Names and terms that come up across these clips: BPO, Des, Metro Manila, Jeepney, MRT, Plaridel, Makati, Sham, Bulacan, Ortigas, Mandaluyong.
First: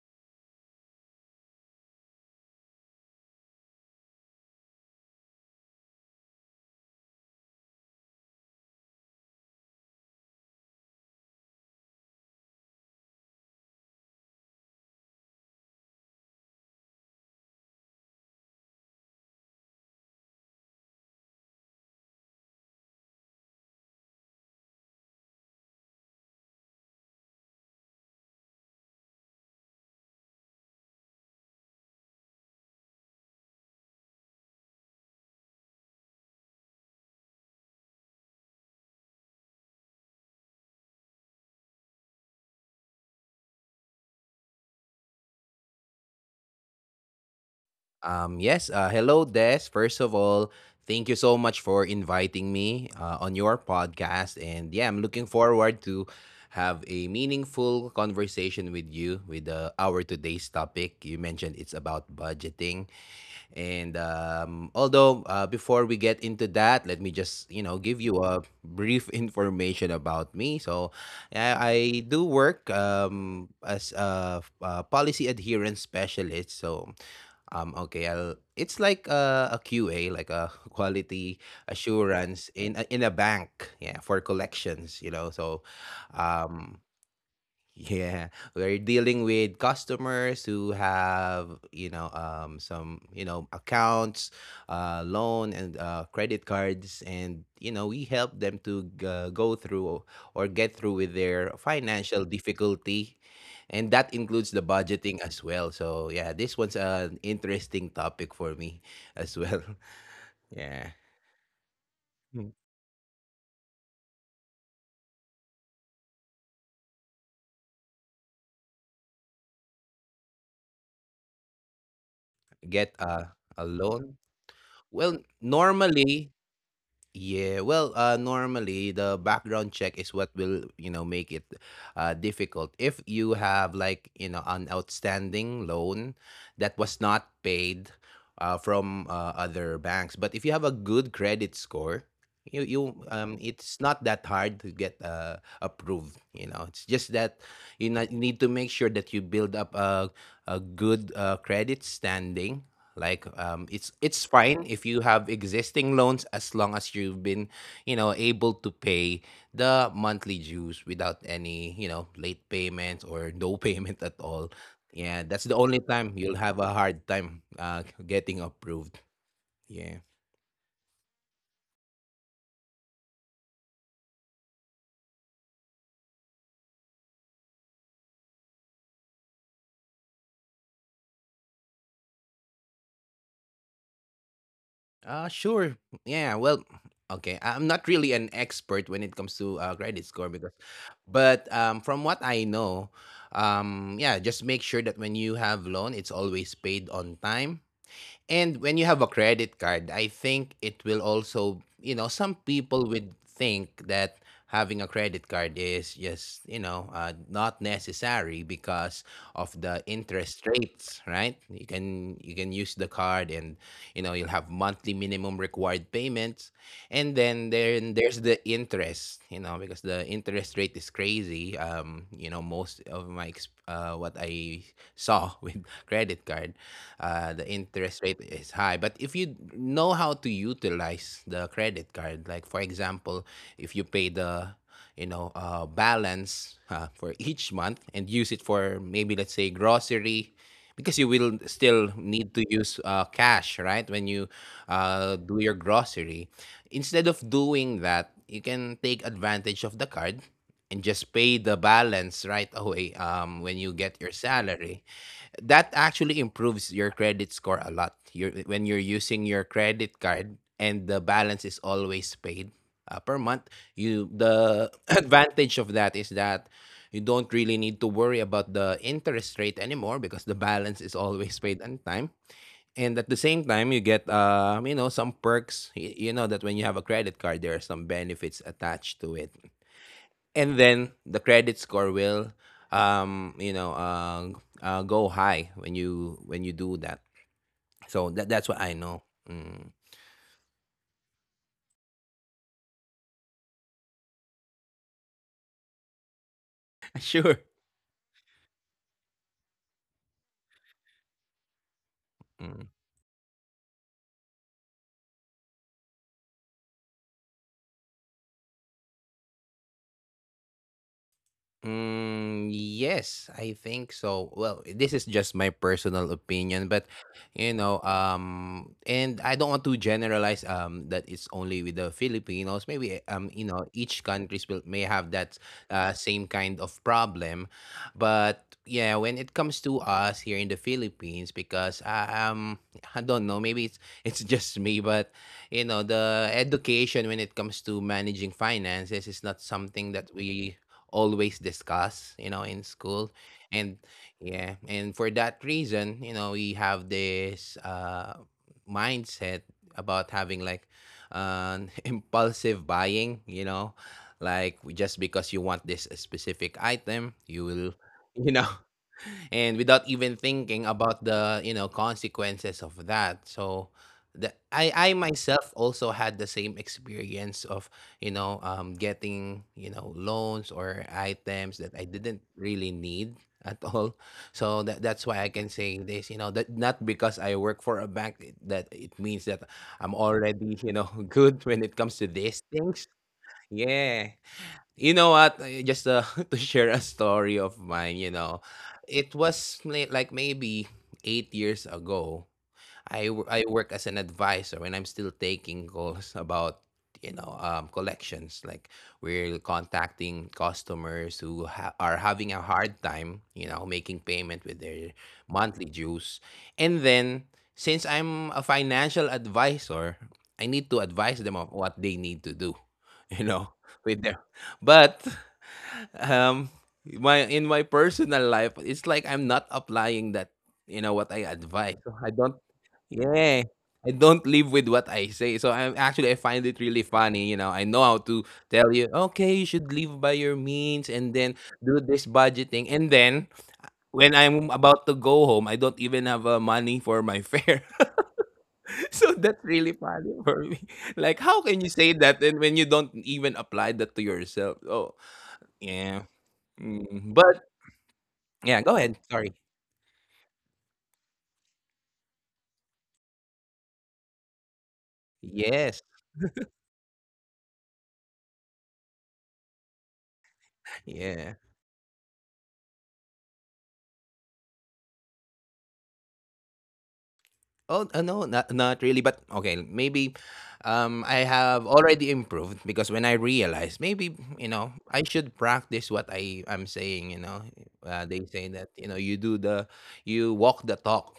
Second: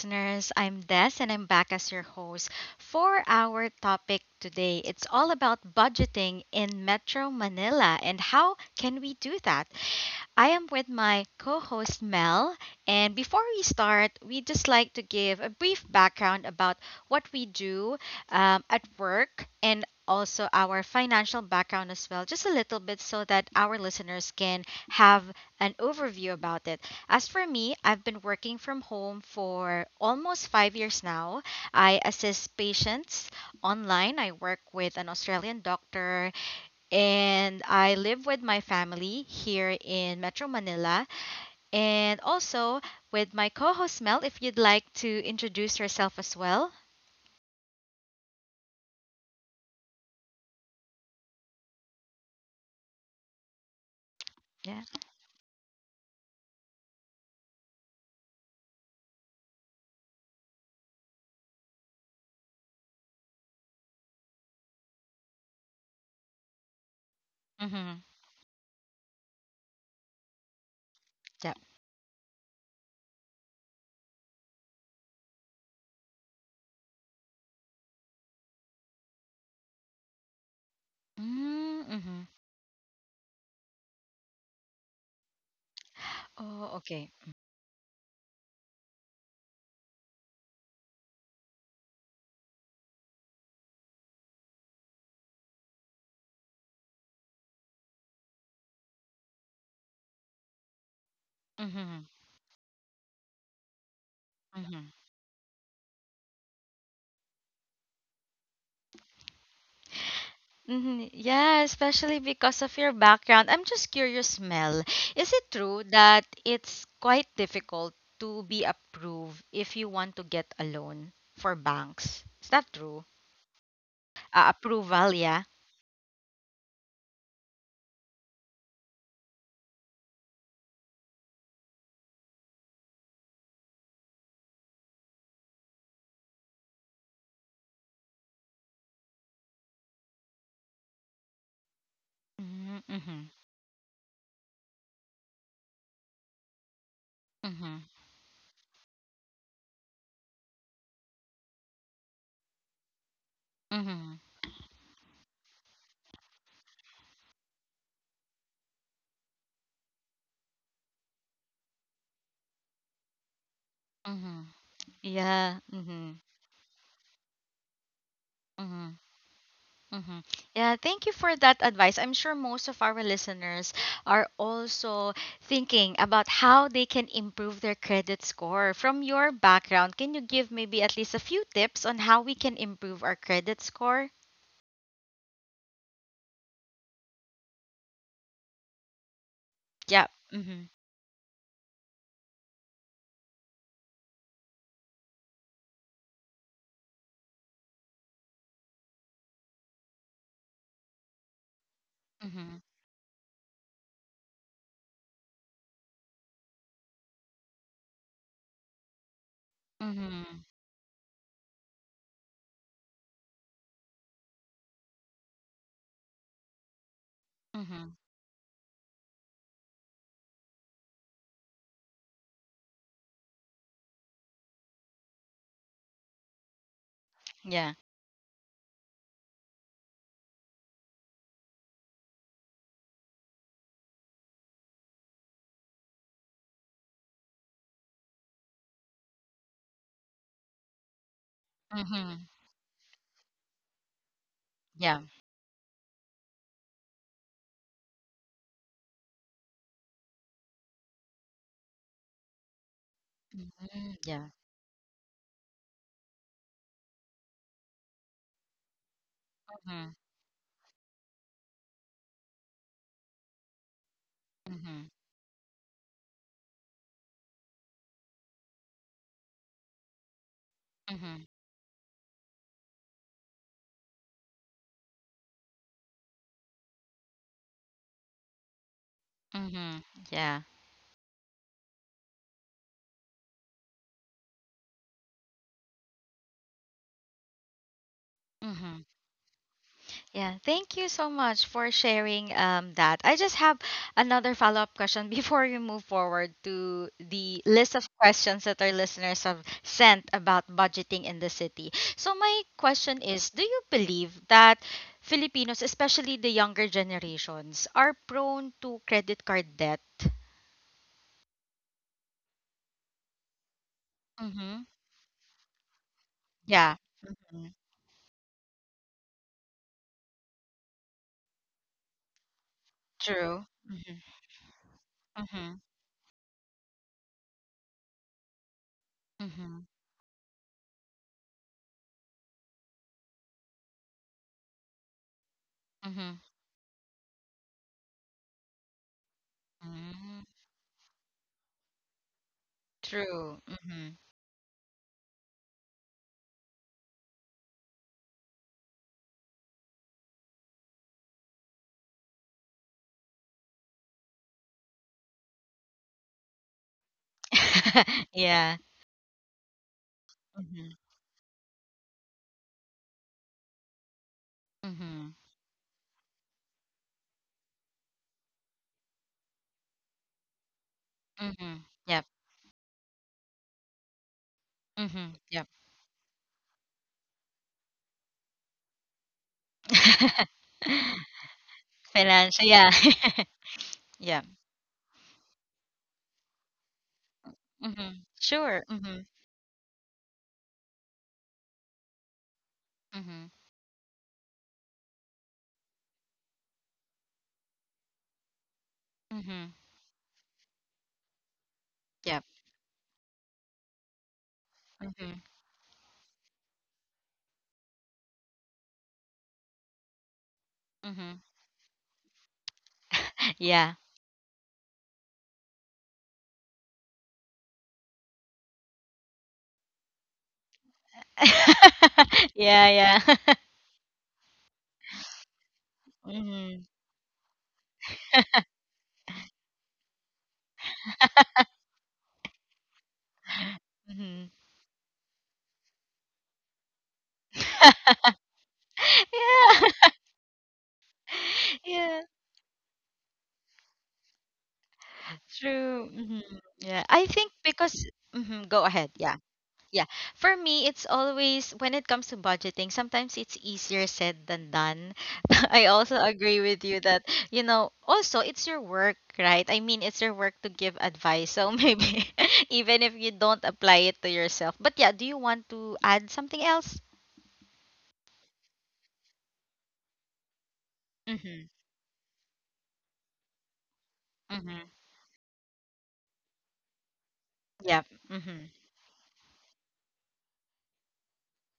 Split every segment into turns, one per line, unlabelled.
listeners. I'm Des and I'm back as your host for our topic today. It's all about budgeting in Metro Manila and how can we do that? I am with my co host Mel, and before we start, we'd just like to give a brief background about what we do at work and also our financial background as well, just a little bit so that our listeners can have an overview about it. As for me, I've been working from home for almost 5 years now. I assist patients online. I work with an Australian doctor and I live with my family here in Metro Manila and also with my co host Mel. If you'd like to introduce yourself as well.
Yes, Hello, Des. First of all, thank you so much for inviting me on your podcast. And
Yeah.
yeah, I'm looking forward to have a meaningful conversation with you with our today's topic. You mentioned it's about budgeting. And although before we get into that, let me just
Mm-hmm.
give you a brief information about me. So,
Yeah.
I do work as a policy adherence specialist. So, it's like a, QA, like a quality
Mm-hmm.
assurance in a bank, yeah, for collections, you know. So,
Oh, okay.
um, yeah, we're dealing with customers who have, you know, some, you know, accounts, loan and credit cards, and you know, we help them to go through or get through with
Mm-hmm.
their financial difficulty, and that
Mm-hmm.
includes the budgeting as well. So yeah, this one's an interesting topic for me as well.
Mm-hmm.
Yeah,
Yeah, especially because of your
mm.
background. I'm just curious, Mel. Is it true that it's quite difficult to be approved if you want to get a loan for banks? Is that true?
Get a loan.
Approval, yeah.
Well, normally. Normally the background check is what will, you know, make it difficult. If you have like, you know, an outstanding loan that was not paid from other banks, but if you have a good credit score,
Mm-hmm.
you
Mm-hmm.
it's not that hard to get approved, you know. It's just that
Mm-hmm.
you know, you need to make sure that you build up a good credit standing like
Mm-hmm.
it's fine if you have existing loans as long as you've been you know able to pay the monthly dues without any you know late payments or no payment
Mm-hmm.
at all.
Yeah.
Yeah, that's the
Mm-hmm.
only time you'll have a hard time getting
Mm-hmm.
approved.
Mm-hmm.
Yeah.
Yeah, thank you for that advice. I'm sure most of our listeners are also thinking about how they can improve their credit score. From your background, can you give maybe at least a few tips on how we can improve our credit score?
Sure. Yeah, well, okay, I'm not really an expert when it comes to
Yeah.
credit
Mm-hmm.
score because, but from what I know, yeah, just make sure that when you have loan it's always paid on time. And when you have a credit card, I think it will also, you know,
Mm-hmm.
some people would think that having a credit card is just, you know, not necessary because of the
Mm-hmm.
interest rates, right? You can use the card and you know you'll have monthly minimum required payments, and
Mm-hmm.
then there's the interest, you know, because the interest rate is crazy. You know, most of my what I saw with credit card,
Yeah.
the interest rate is high, but if you know how to utilize the credit card, like for example, if you pay the you know balance for each month and use it for maybe let's say grocery, because you will
Mm-hmm.
still need to use cash, right, when you
Yeah.
do your grocery, instead of doing that you can take advantage of the card and just pay the balance right away
Mm-hmm.
when you
Yeah.
get your salary. That actually improves your credit score a lot. When you're using your
Mm-hmm.
credit card and the balance is always paid per month, you
Mm-hmm.
the advantage of that is that you don't really need to worry about the interest rate anymore because the balance
Mm-hmm.
is always paid on time. And at the same time, you get you know some perks. You know that when you have a credit card, there are some benefits attached to it,
Mm-hmm. Yeah.
and then the credit score will you know go high when you do that. So that
Mm-hmm.
that's what I know. Mm.
Yeah, thank you so much for sharing that. I just have another follow up question before we move forward to the list
Sure.
of questions that our listeners have sent about budgeting in the city. So, my
Mm.
question is: do you believe that Filipinos, especially the younger generations, are prone to credit card debt?
Mm, yes, I think
Mm-hmm.
so. Well, this is just my personal
Yeah.
opinion, but
Mm-hmm.
you know, and I don't want to generalize that it's only with the Filipinos. Maybe
True.
you
Mm-hmm.
know, each countries will may have
Mm-hmm.
that same kind of problem, but yeah,
Mm-hmm.
when it comes to us here in the Philippines, because I don't know, maybe it's it's just me, but you know, the education when it comes to managing finances is not
Mm-hmm.
something that we always discuss, you know, in
True.
school.
Mm-hmm.
And yeah, and for that reason, you know, we have this mindset about having like an impulsive buying, you know, like just because you want this specific item, you will,
yeah.
you know, and without even thinking about the you know consequences of that. So
Mm-hmm.
I myself also had the same experience of you know getting you know loans or
Mm-hmm.
items
Yep.
that I didn't really need at all. So
Mm-hmm. Yep.
that's why I can say this, you know, that not because I work for a bank that it means that I'm already you know good when it comes
Financial.
to
Yeah.
these things.
Yeah.
Yeah, you know what? Just to share a story
Mm-hmm.
of mine, you
Sure.
know,
Mm-hmm.
it was like maybe 8 years ago.
Mm-hmm.
I work as an advisor and I'm still taking calls about, you know, collections. Like
Mm-hmm.
we're contacting customers who
Yep.
are having a hard time, you know, making payment with
Mm-hmm.
their monthly dues. And then, since I'm a financial advisor, I need to
Mm-hmm.
advise them of what they need to do, you
Yeah.
know, with their. But um my in my personal life it's like I'm not applying that, you know what I advise, so I don't.
yeah. Yeah.
Yeah, I don't live with what I say, so I'm actually, I
mm-hmm.
find it really funny, you know. I know how to tell you, okay, you should live by your means, and then do this budgeting, and then
Mm-hmm.
when I'm about to go home I don't even have money for my fare. So that's
Yeah.
really funny for me. Like, how can you
yeah.
say that and when you don't even apply that to yourself? Oh,
True.
yeah.
Mm-hmm. Yeah, I think
Mm, but
because. Mm-hmm. Go
yeah,
ahead.
go
Yeah.
ahead. Sorry.
Yeah. For me, it's always when it comes to budgeting, sometimes it's easier said than done. I also
Yes.
agree with you that, you know, also it's your work, right? I mean, it's your work to give advice. So
Yeah.
maybe even if you don't apply it to yourself. But yeah, do you want to add something else?
Oh, no, not really, but okay, maybe
Mm-hmm.
I have already improved, because when I realized maybe,
Mm-hmm.
you know, I should practice what I am saying, you know.
Yep. Mm-hmm.
They say that, you know, you do the you walk the talk,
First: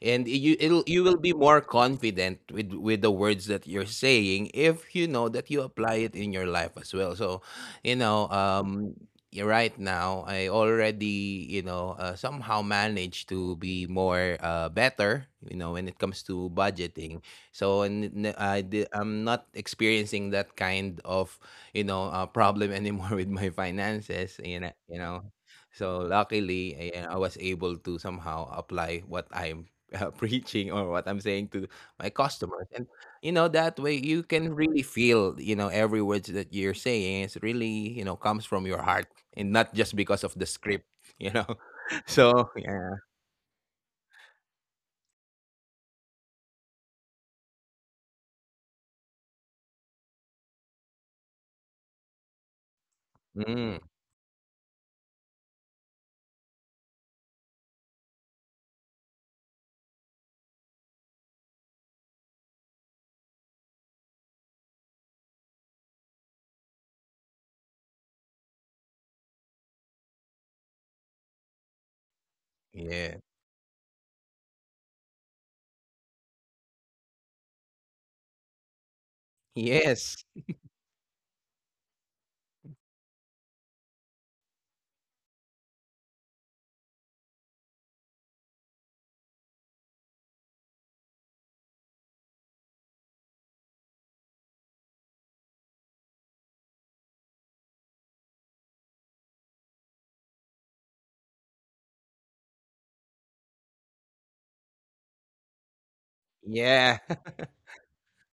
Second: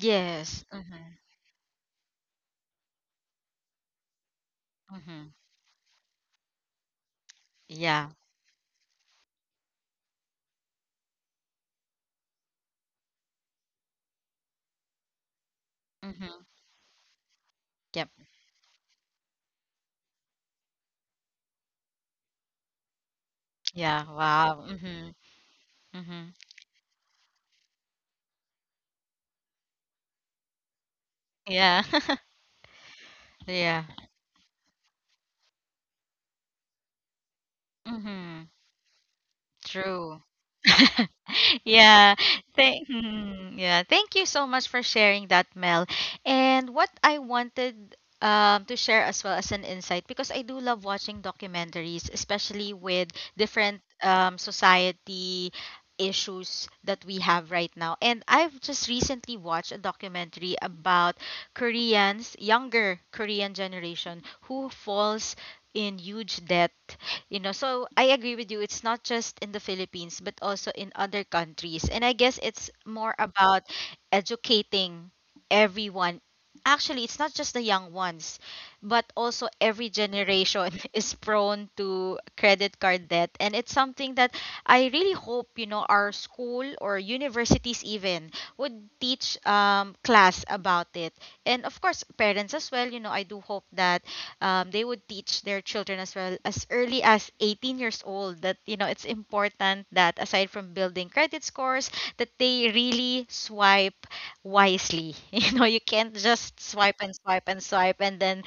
and you it'll you
Mm-hmm.
will be more confident with the words that you're saying if you know
Mm-hmm.
that you apply it in your life as well. So you
Yeah.
know right now I already you know somehow managed to be more better, you know, when it
Mm-hmm.
comes to budgeting.
Yep.
So and n- I di- I'm not experiencing that kind of you know problem anymore with my
Yeah.
finances,
Wow.
you know,
Mm-hmm.
you know. So
Mm-hmm.
luckily, I was able to somehow apply what I preaching or what I'm saying to
Yeah.
my customers. And you know
yeah.
that way you can really feel you know every words that you're saying is really you know
Mm-hmm.
comes from your heart and not just
True.
because of the script. You know,
Yeah.
so
Thank
yeah,
Mhm. Yeah, thank you so much for sharing that, Mel. And what I wanted to share as well, as an insight, because I do love watching documentaries, especially with different
mm,
society issues that we have right now. And I've just recently watched a documentary about Koreans, younger Korean generation, who falls in huge debt. You know, so I agree with you, it's not just in the Philippines but also in other countries, and I guess it's more
yeah,
about educating everyone. Actually, it's not just the young ones, but also every
yes,
generation is prone to credit card debt, and it's something that I really hope, you know, our school or universities even would teach class about it. And of course parents as well. You know, I do hope that they would teach their children as well as early as 18 years old, that, you know, it's important that aside from building credit scores, that they really swipe wisely. You know, you can't just swipe
yeah.
and swipe and swipe and then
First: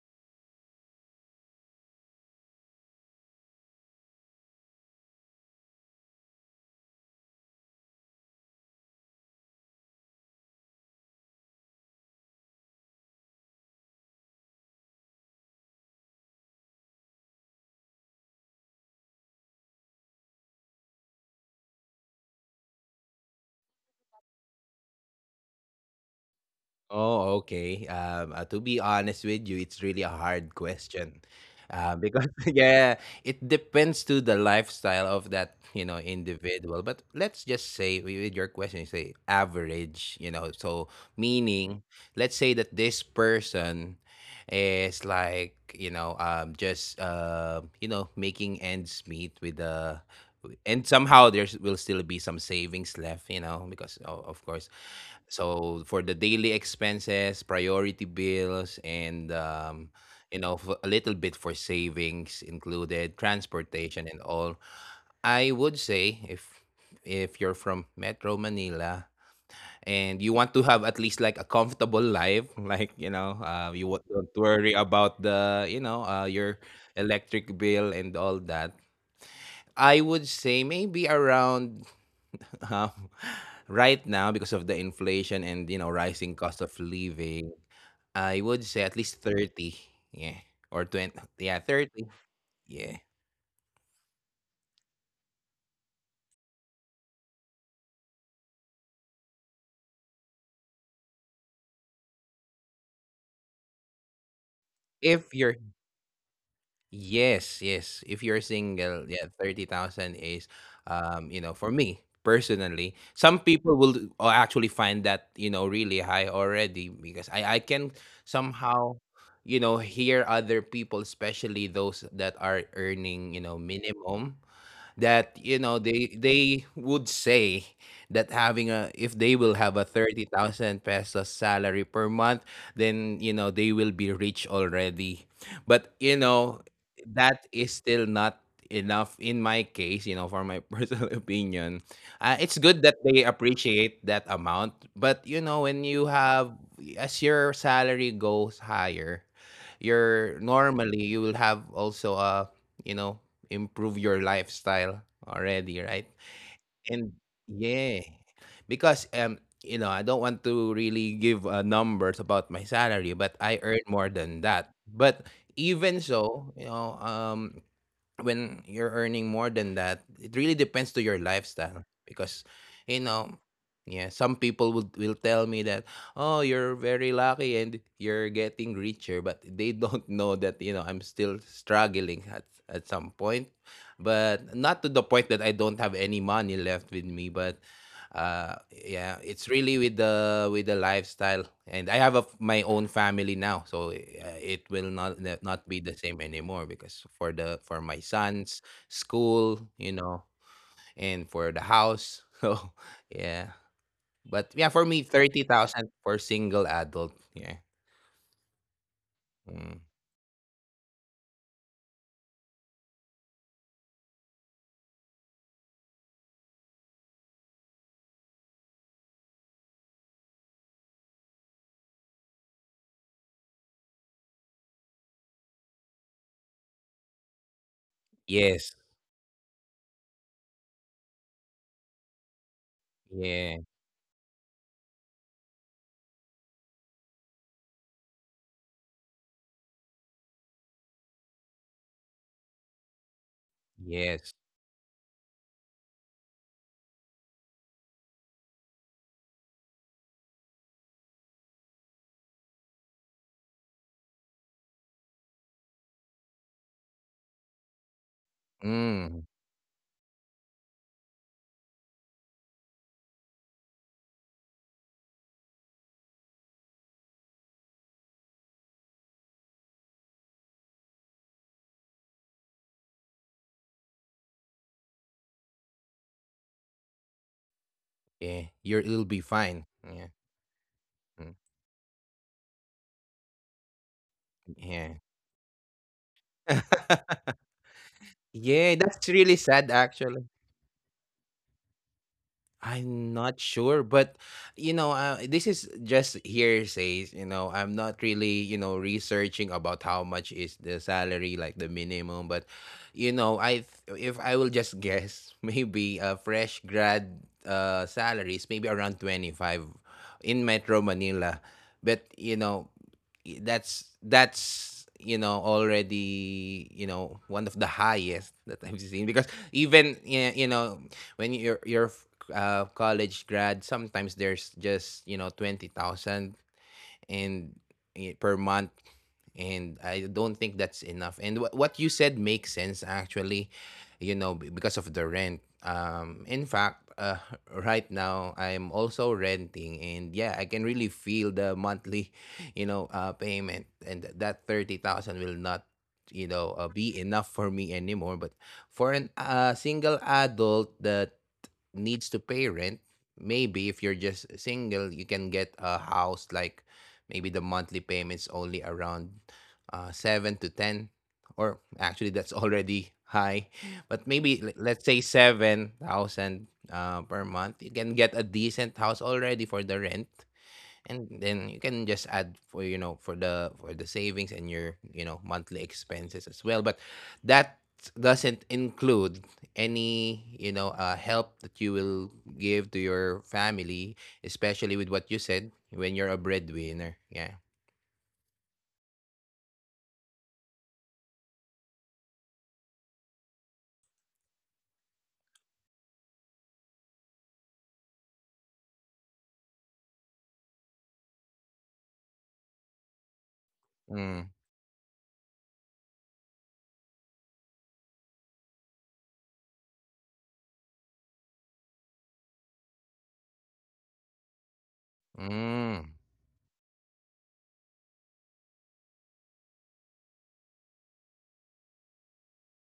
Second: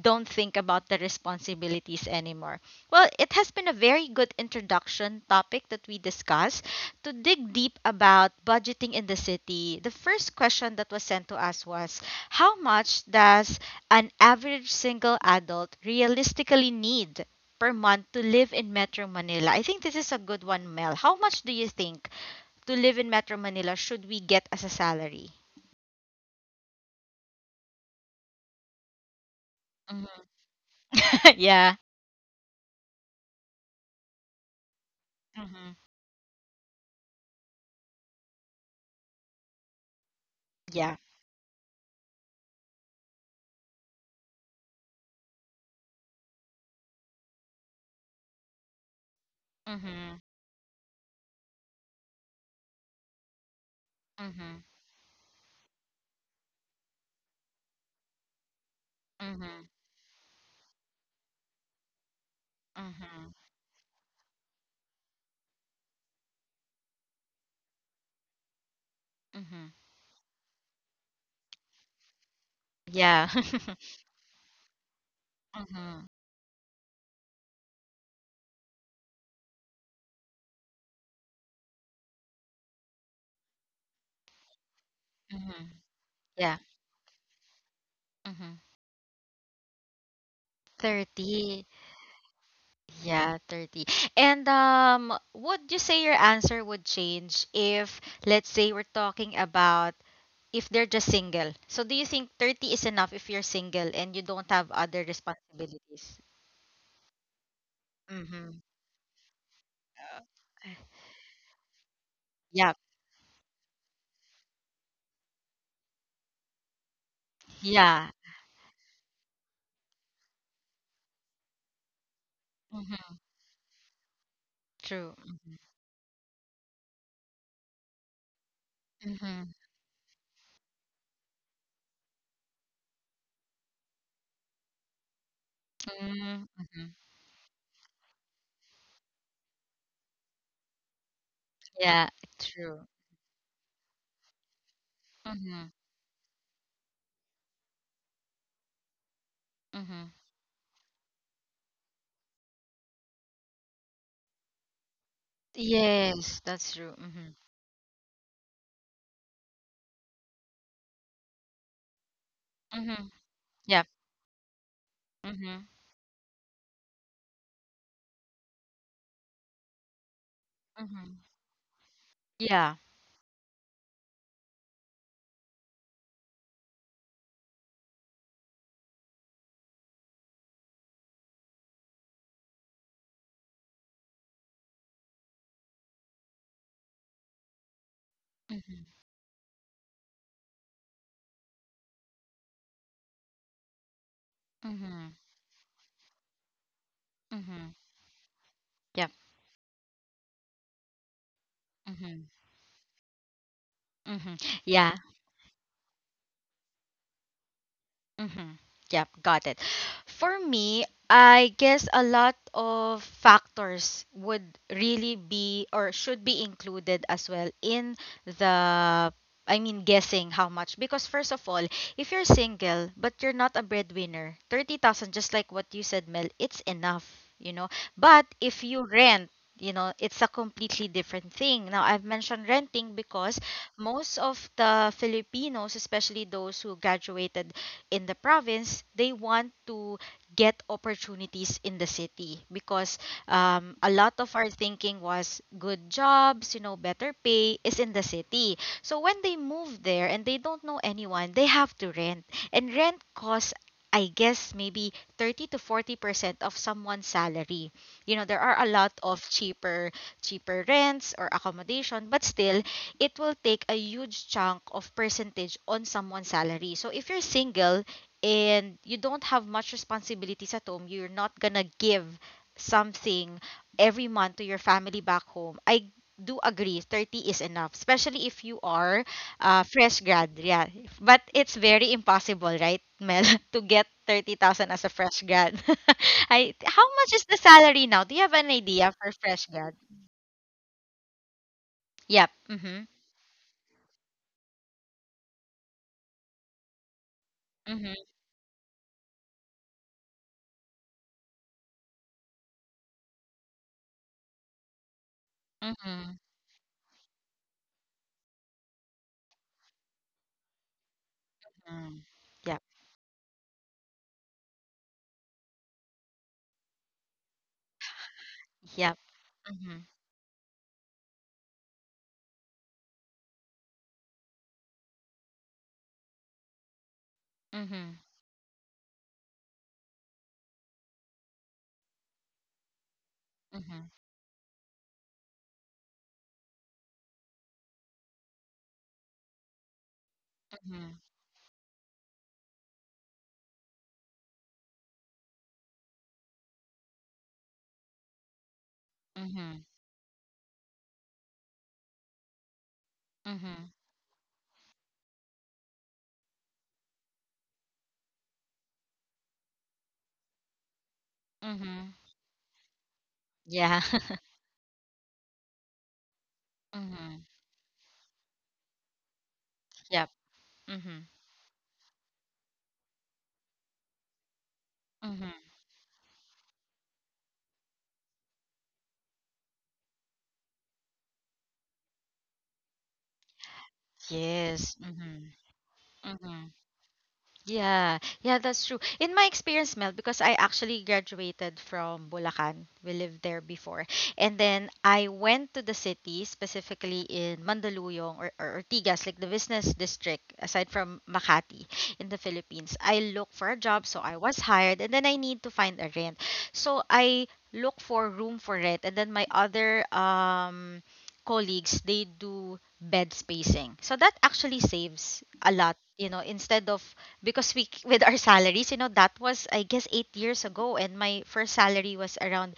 don't think about the responsibilities anymore. Well, it has been a very good introduction topic that we discussed. To dig deep about budgeting in the city, the first question that was sent to us was: how much does an average single adult realistically need per month to live in Metro Manila? I think this is a good one, Mel. How much do you think to live in Metro Manila should we get as a salary?
Oh, okay. To be honest with you, it's really a
Hmm.
hard question.
yeah.
Because yeah, it depends to the lifestyle of that,
Hmm.
you know, individual. But let's just say with your question, you say average, you know, so
Yeah.
meaning let's say that this person it's like you know, just you know, making ends meet with the,
Hmm.
and somehow there will still be some savings left, you know, because of
Hmm.
course, so for the daily expenses, priority bills, and
Hmm.
you know, a little bit for savings included,
Hmm.
transportation and all. I would say if you're from Metro Manila,
Hmm.
and you want to have at least like a comfortable life like you
Yeah.
know you don't worry about the you know
Hmm.
your electric bill and all that, I would say maybe around um, right now because of the inflation
Hmm.
and you know rising
Yeah.
cost of living, I
Hmm.
would say at least 30, yeah, or 20, yeah,
30.
30, yeah.
Yeah, 30. And would you say your answer would change if, let's say, we're talking about if they're just single. So do you think 30 is enough if you're single and you don't have other
if you're
responsibilities?
Yes, yes. If you're
Mm-hmm.
single, yeah, 30,000
Yeah.
is you know, for me
Yep.
personally, some people will actually find that, you know, really high already, because I can
Yeah.
somehow, you know, hear other people, especially those that are
Mm-hmm.
earning, you know, minimum,
True.
that
Mm-hmm.
you know they would say that having a if they
Mm-hmm.
will have a 30,000 pesos salary per month, then you know they will be rich already. But you know
Mm-hmm.
that is still not enough in my case, you know, for my personal opinion.
Yeah.
It's good
True.
that they appreciate that amount, but you
Mm-hmm.
know when you have as your salary goes higher
Mm-hmm.
you're normally you will have also a you know improve your lifestyle already, right?
Yes, that's true.
And
Mm-hmm.
yeah, because you know, I don't want to really give numbers about my
Mm-hmm.
salary, but I earn
Yeah.
more than that. But
Mm-hmm.
even so, when you're earning more than that, it really depends to
Mm-hmm.
your lifestyle because
Yeah.
you know, yeah, some people would will tell me that, "Oh, you're very lucky and you're getting richer," but they don't know that, you know, I'm still struggling at some point. But not to the point that I don't have any money left with me, but uh
Mm-hmm.
yeah, it's really with the lifestyle. And I have a, my own family now, so it will
Mm-hmm.
not be the same anymore, because for the
Mm-hmm.
for my son's
Yeah.
school, you know, and for the
Mm-hmm.
house. So yeah.
Mm-hmm.
But yeah, for
Yeah.
me, 30,000 for single adult, yeah.
Mm-hmm. Yep, got it.
Mm.
For me, I guess a lot of factors would really be or should be included as well in the, I mean, guessing how much, because first of all, if you're single but you're not a breadwinner, 30,000, just like what you said Mel, it's enough, you know. But if
Yes.
you rent, you know, it's a completely different thing. Now, I've mentioned renting because
Yeah.
most of the Filipinos, especially those who graduated in the province, they want to get opportunities in the city because a lot of
Yes.
our thinking was good jobs, you know, better pay is in the city. So when they move there and they don't know anyone, they have to rent. And rent costs, I guess, maybe 30 to 40% of someone's salary. You know, there are a lot of
Mm.
cheaper rents or accommodation, but still it will take a huge chunk of percentage on someone's salary. So if you're single and you don't have much responsibilities at home, you're not gonna give something every month to your family back home. I do agree 30 is enough, especially if
Yeah,
you
you're
are
it'll be fine,
fresh
yeah.
grad. Yeah, but
Mm.
it's very impossible, right, Mel? To get 30,000 as a
Yeah.
fresh grad. I How much is the salary now? Do you have an
Yeah,
idea
that's
for
really
fresh
sad
grad?
actually.
Yep. Mhm.
I'm not sure, but you know, this is just hearsays. You know, I'm
Mhm.
not really, you know, researching about how much is the salary, like the minimum. But, you know, if I will just guess, maybe
Mhm.
a fresh grad salaries maybe around 25 in Metro Manila.
Mm.
But you
Yep.
know, that's you know already, you know, one of the highest that I've
Yep.
seen. Because
Mm-hmm.
you know, when you're college grad, sometimes there's just, you know, 20,000 and
Mm-hmm.
per month, and I don't think that's enough. And what you said makes sense actually,
Mm-hmm.
you know, because of the rent. In fact, right now I'm also renting, and yeah, I can really feel the monthly, payment, and that 30,000 will not, be enough for me anymore. But for an
Mm-hmm.
single adult that needs to pay rent,
Mm-hmm.
maybe if you're just single, you can get a house like, maybe the monthly payments only around 7 to ten. Or
Mm-hmm.
actually that's already high.
Yeah.
But maybe let's say 7,000 per
Mm-hmm.
month, you can get a decent house already for the rent.
Yep. Mm-hmm.
And then you can just add for, you know, for the savings and your, you know,
Mm-hmm.
monthly expenses as well. But that doesn't include any, help that you will give to your family, especially
Yes.
with what you
Mm-hmm.
said when you're a
Mm-hmm.
breadwinner. Yeah.
Yeah, yeah, that's true. In my experience, Mel, because I actually graduated from Bulacan, we lived there before, and then I went to the city, specifically in Mandaluyong or Ortigas, like the business district, aside from Makati in the Philippines. I look for a job, so I
Mm.
was hired, and then I need to find a rent. So I look for room for rent, and then my other colleagues, they do bed spacing. So that actually saves a lot,
Mm.
you know, instead of, because we with our salaries, you know, that was, I guess, 8 years ago, and my first salary was around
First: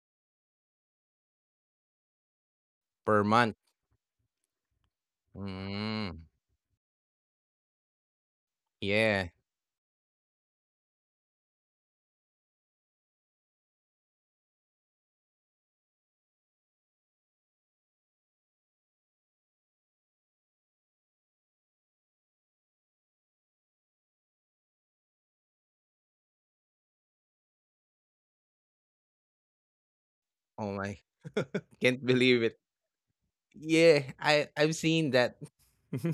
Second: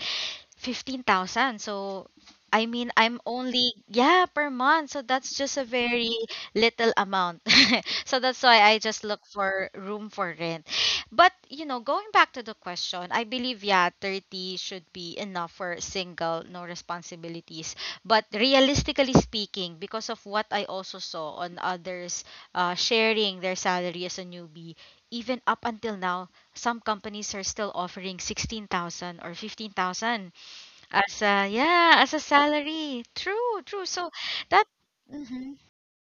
15,000. So, I mean, I'm
Per month.
only, yeah, per month. So that's just a very
Mm.
little amount. So that's why I just look
Yeah.
for room for rent. But, you know, going back to the question, I believe, yeah, 30 should be enough for single, no responsibilities. But realistically speaking, because of what I also saw on others sharing their salary as a newbie, even up until now, some companies are still offering 16,000 or 15,000
Oh my!
as a, yeah,
Can't
as a
believe it.
salary. True, true.
Yeah,
So that,
I've seen that.
hmm,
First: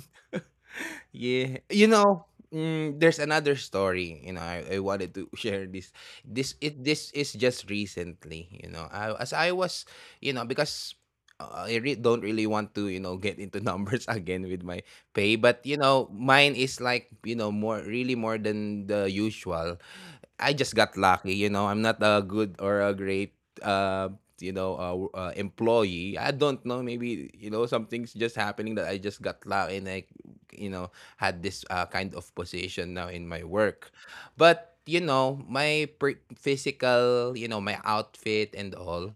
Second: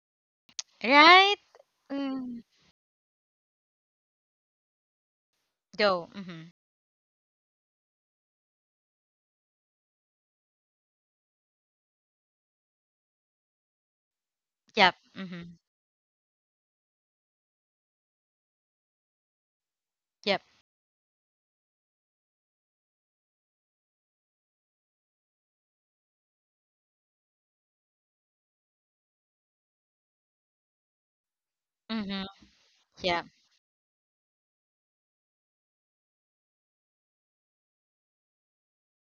right?
Yeah. You know,
Mm,
mm, there's another story, you know, I wanted to share this.
though. Mm-hmm.
This it this is just recently, you know. I, as I was, you know, because don't really want to, you know, get into numbers again with my
Yep.
pay.
Mm-hmm.
But you know, mine is like, you know, more, really more than the usual.
Yep.
I just got lucky, you know. I'm not a good or a great, uh, you know, employee. I don't know. Maybe, you know, something's just happening that I just got lucky, and I, you know, had this kind
Mm-hmm.
of position now in
Yep.
my work. But you know, my physical, you know, my outfit and all.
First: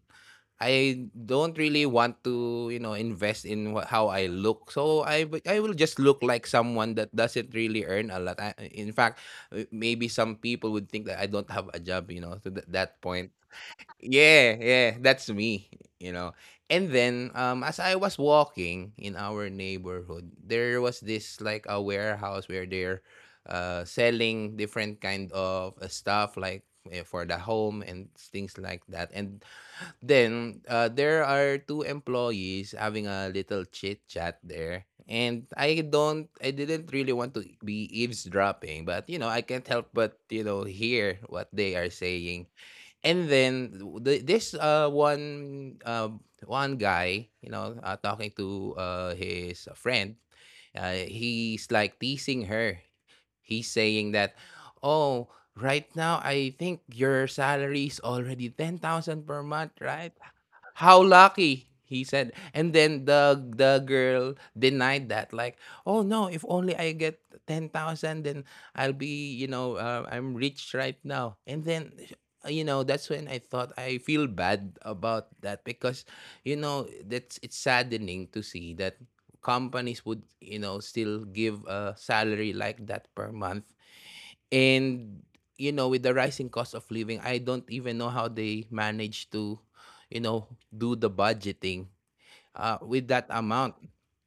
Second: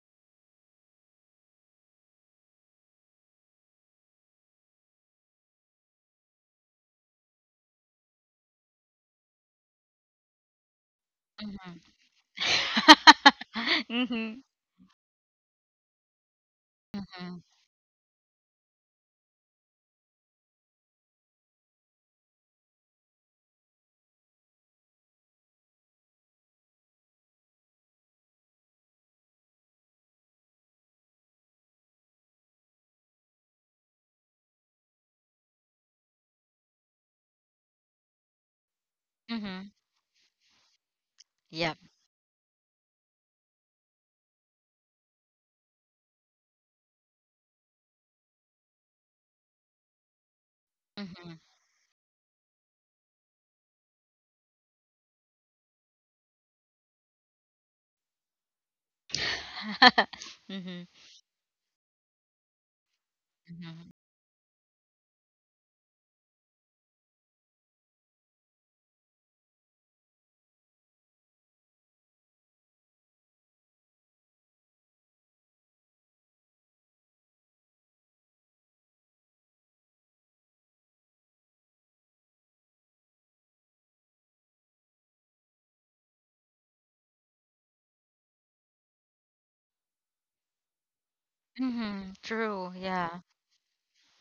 I don't really want to, you know, invest in how I look. So I will just look like someone that doesn't really earn a lot. I, in fact, maybe some people would think that I don't have a job, you know, to that
Mm-hmm.
point.
mm-hmm.
Yeah, yeah, that's me, you know. And then,
Mm-hmm.
um, as I was walking in our neighborhood, there was this like a warehouse where they're selling different kind of stuff like for the home and things like that. And then, there are two employees having a little chit chat there. And I didn't really want to be eavesdropping, but you know, I can't
Mm-hmm.
help but, you know, hear what they
Yep.
are saying. And then the, this one guy, you know, talking to his friend,
Mm-hmm.
he's like teasing her. He's saying that, oh, right now I think your salary is already 10,000 per month, right?
mm-hmm.
How lucky, he said. And then the
Mm-hmm.
girl denied that, like, oh no, if only I get 10,000, then I'll be, you know, I'm rich right now. And then, you know, that's when I thought, I feel bad about that, because you know, that's it's saddening to see that companies would, you know, still give a salary like that per month. And, you know, with the rising cost of living, I don't even know how they manage to, you know, do the budgeting
Mm-hmm. True.
with
Yeah.
that amount.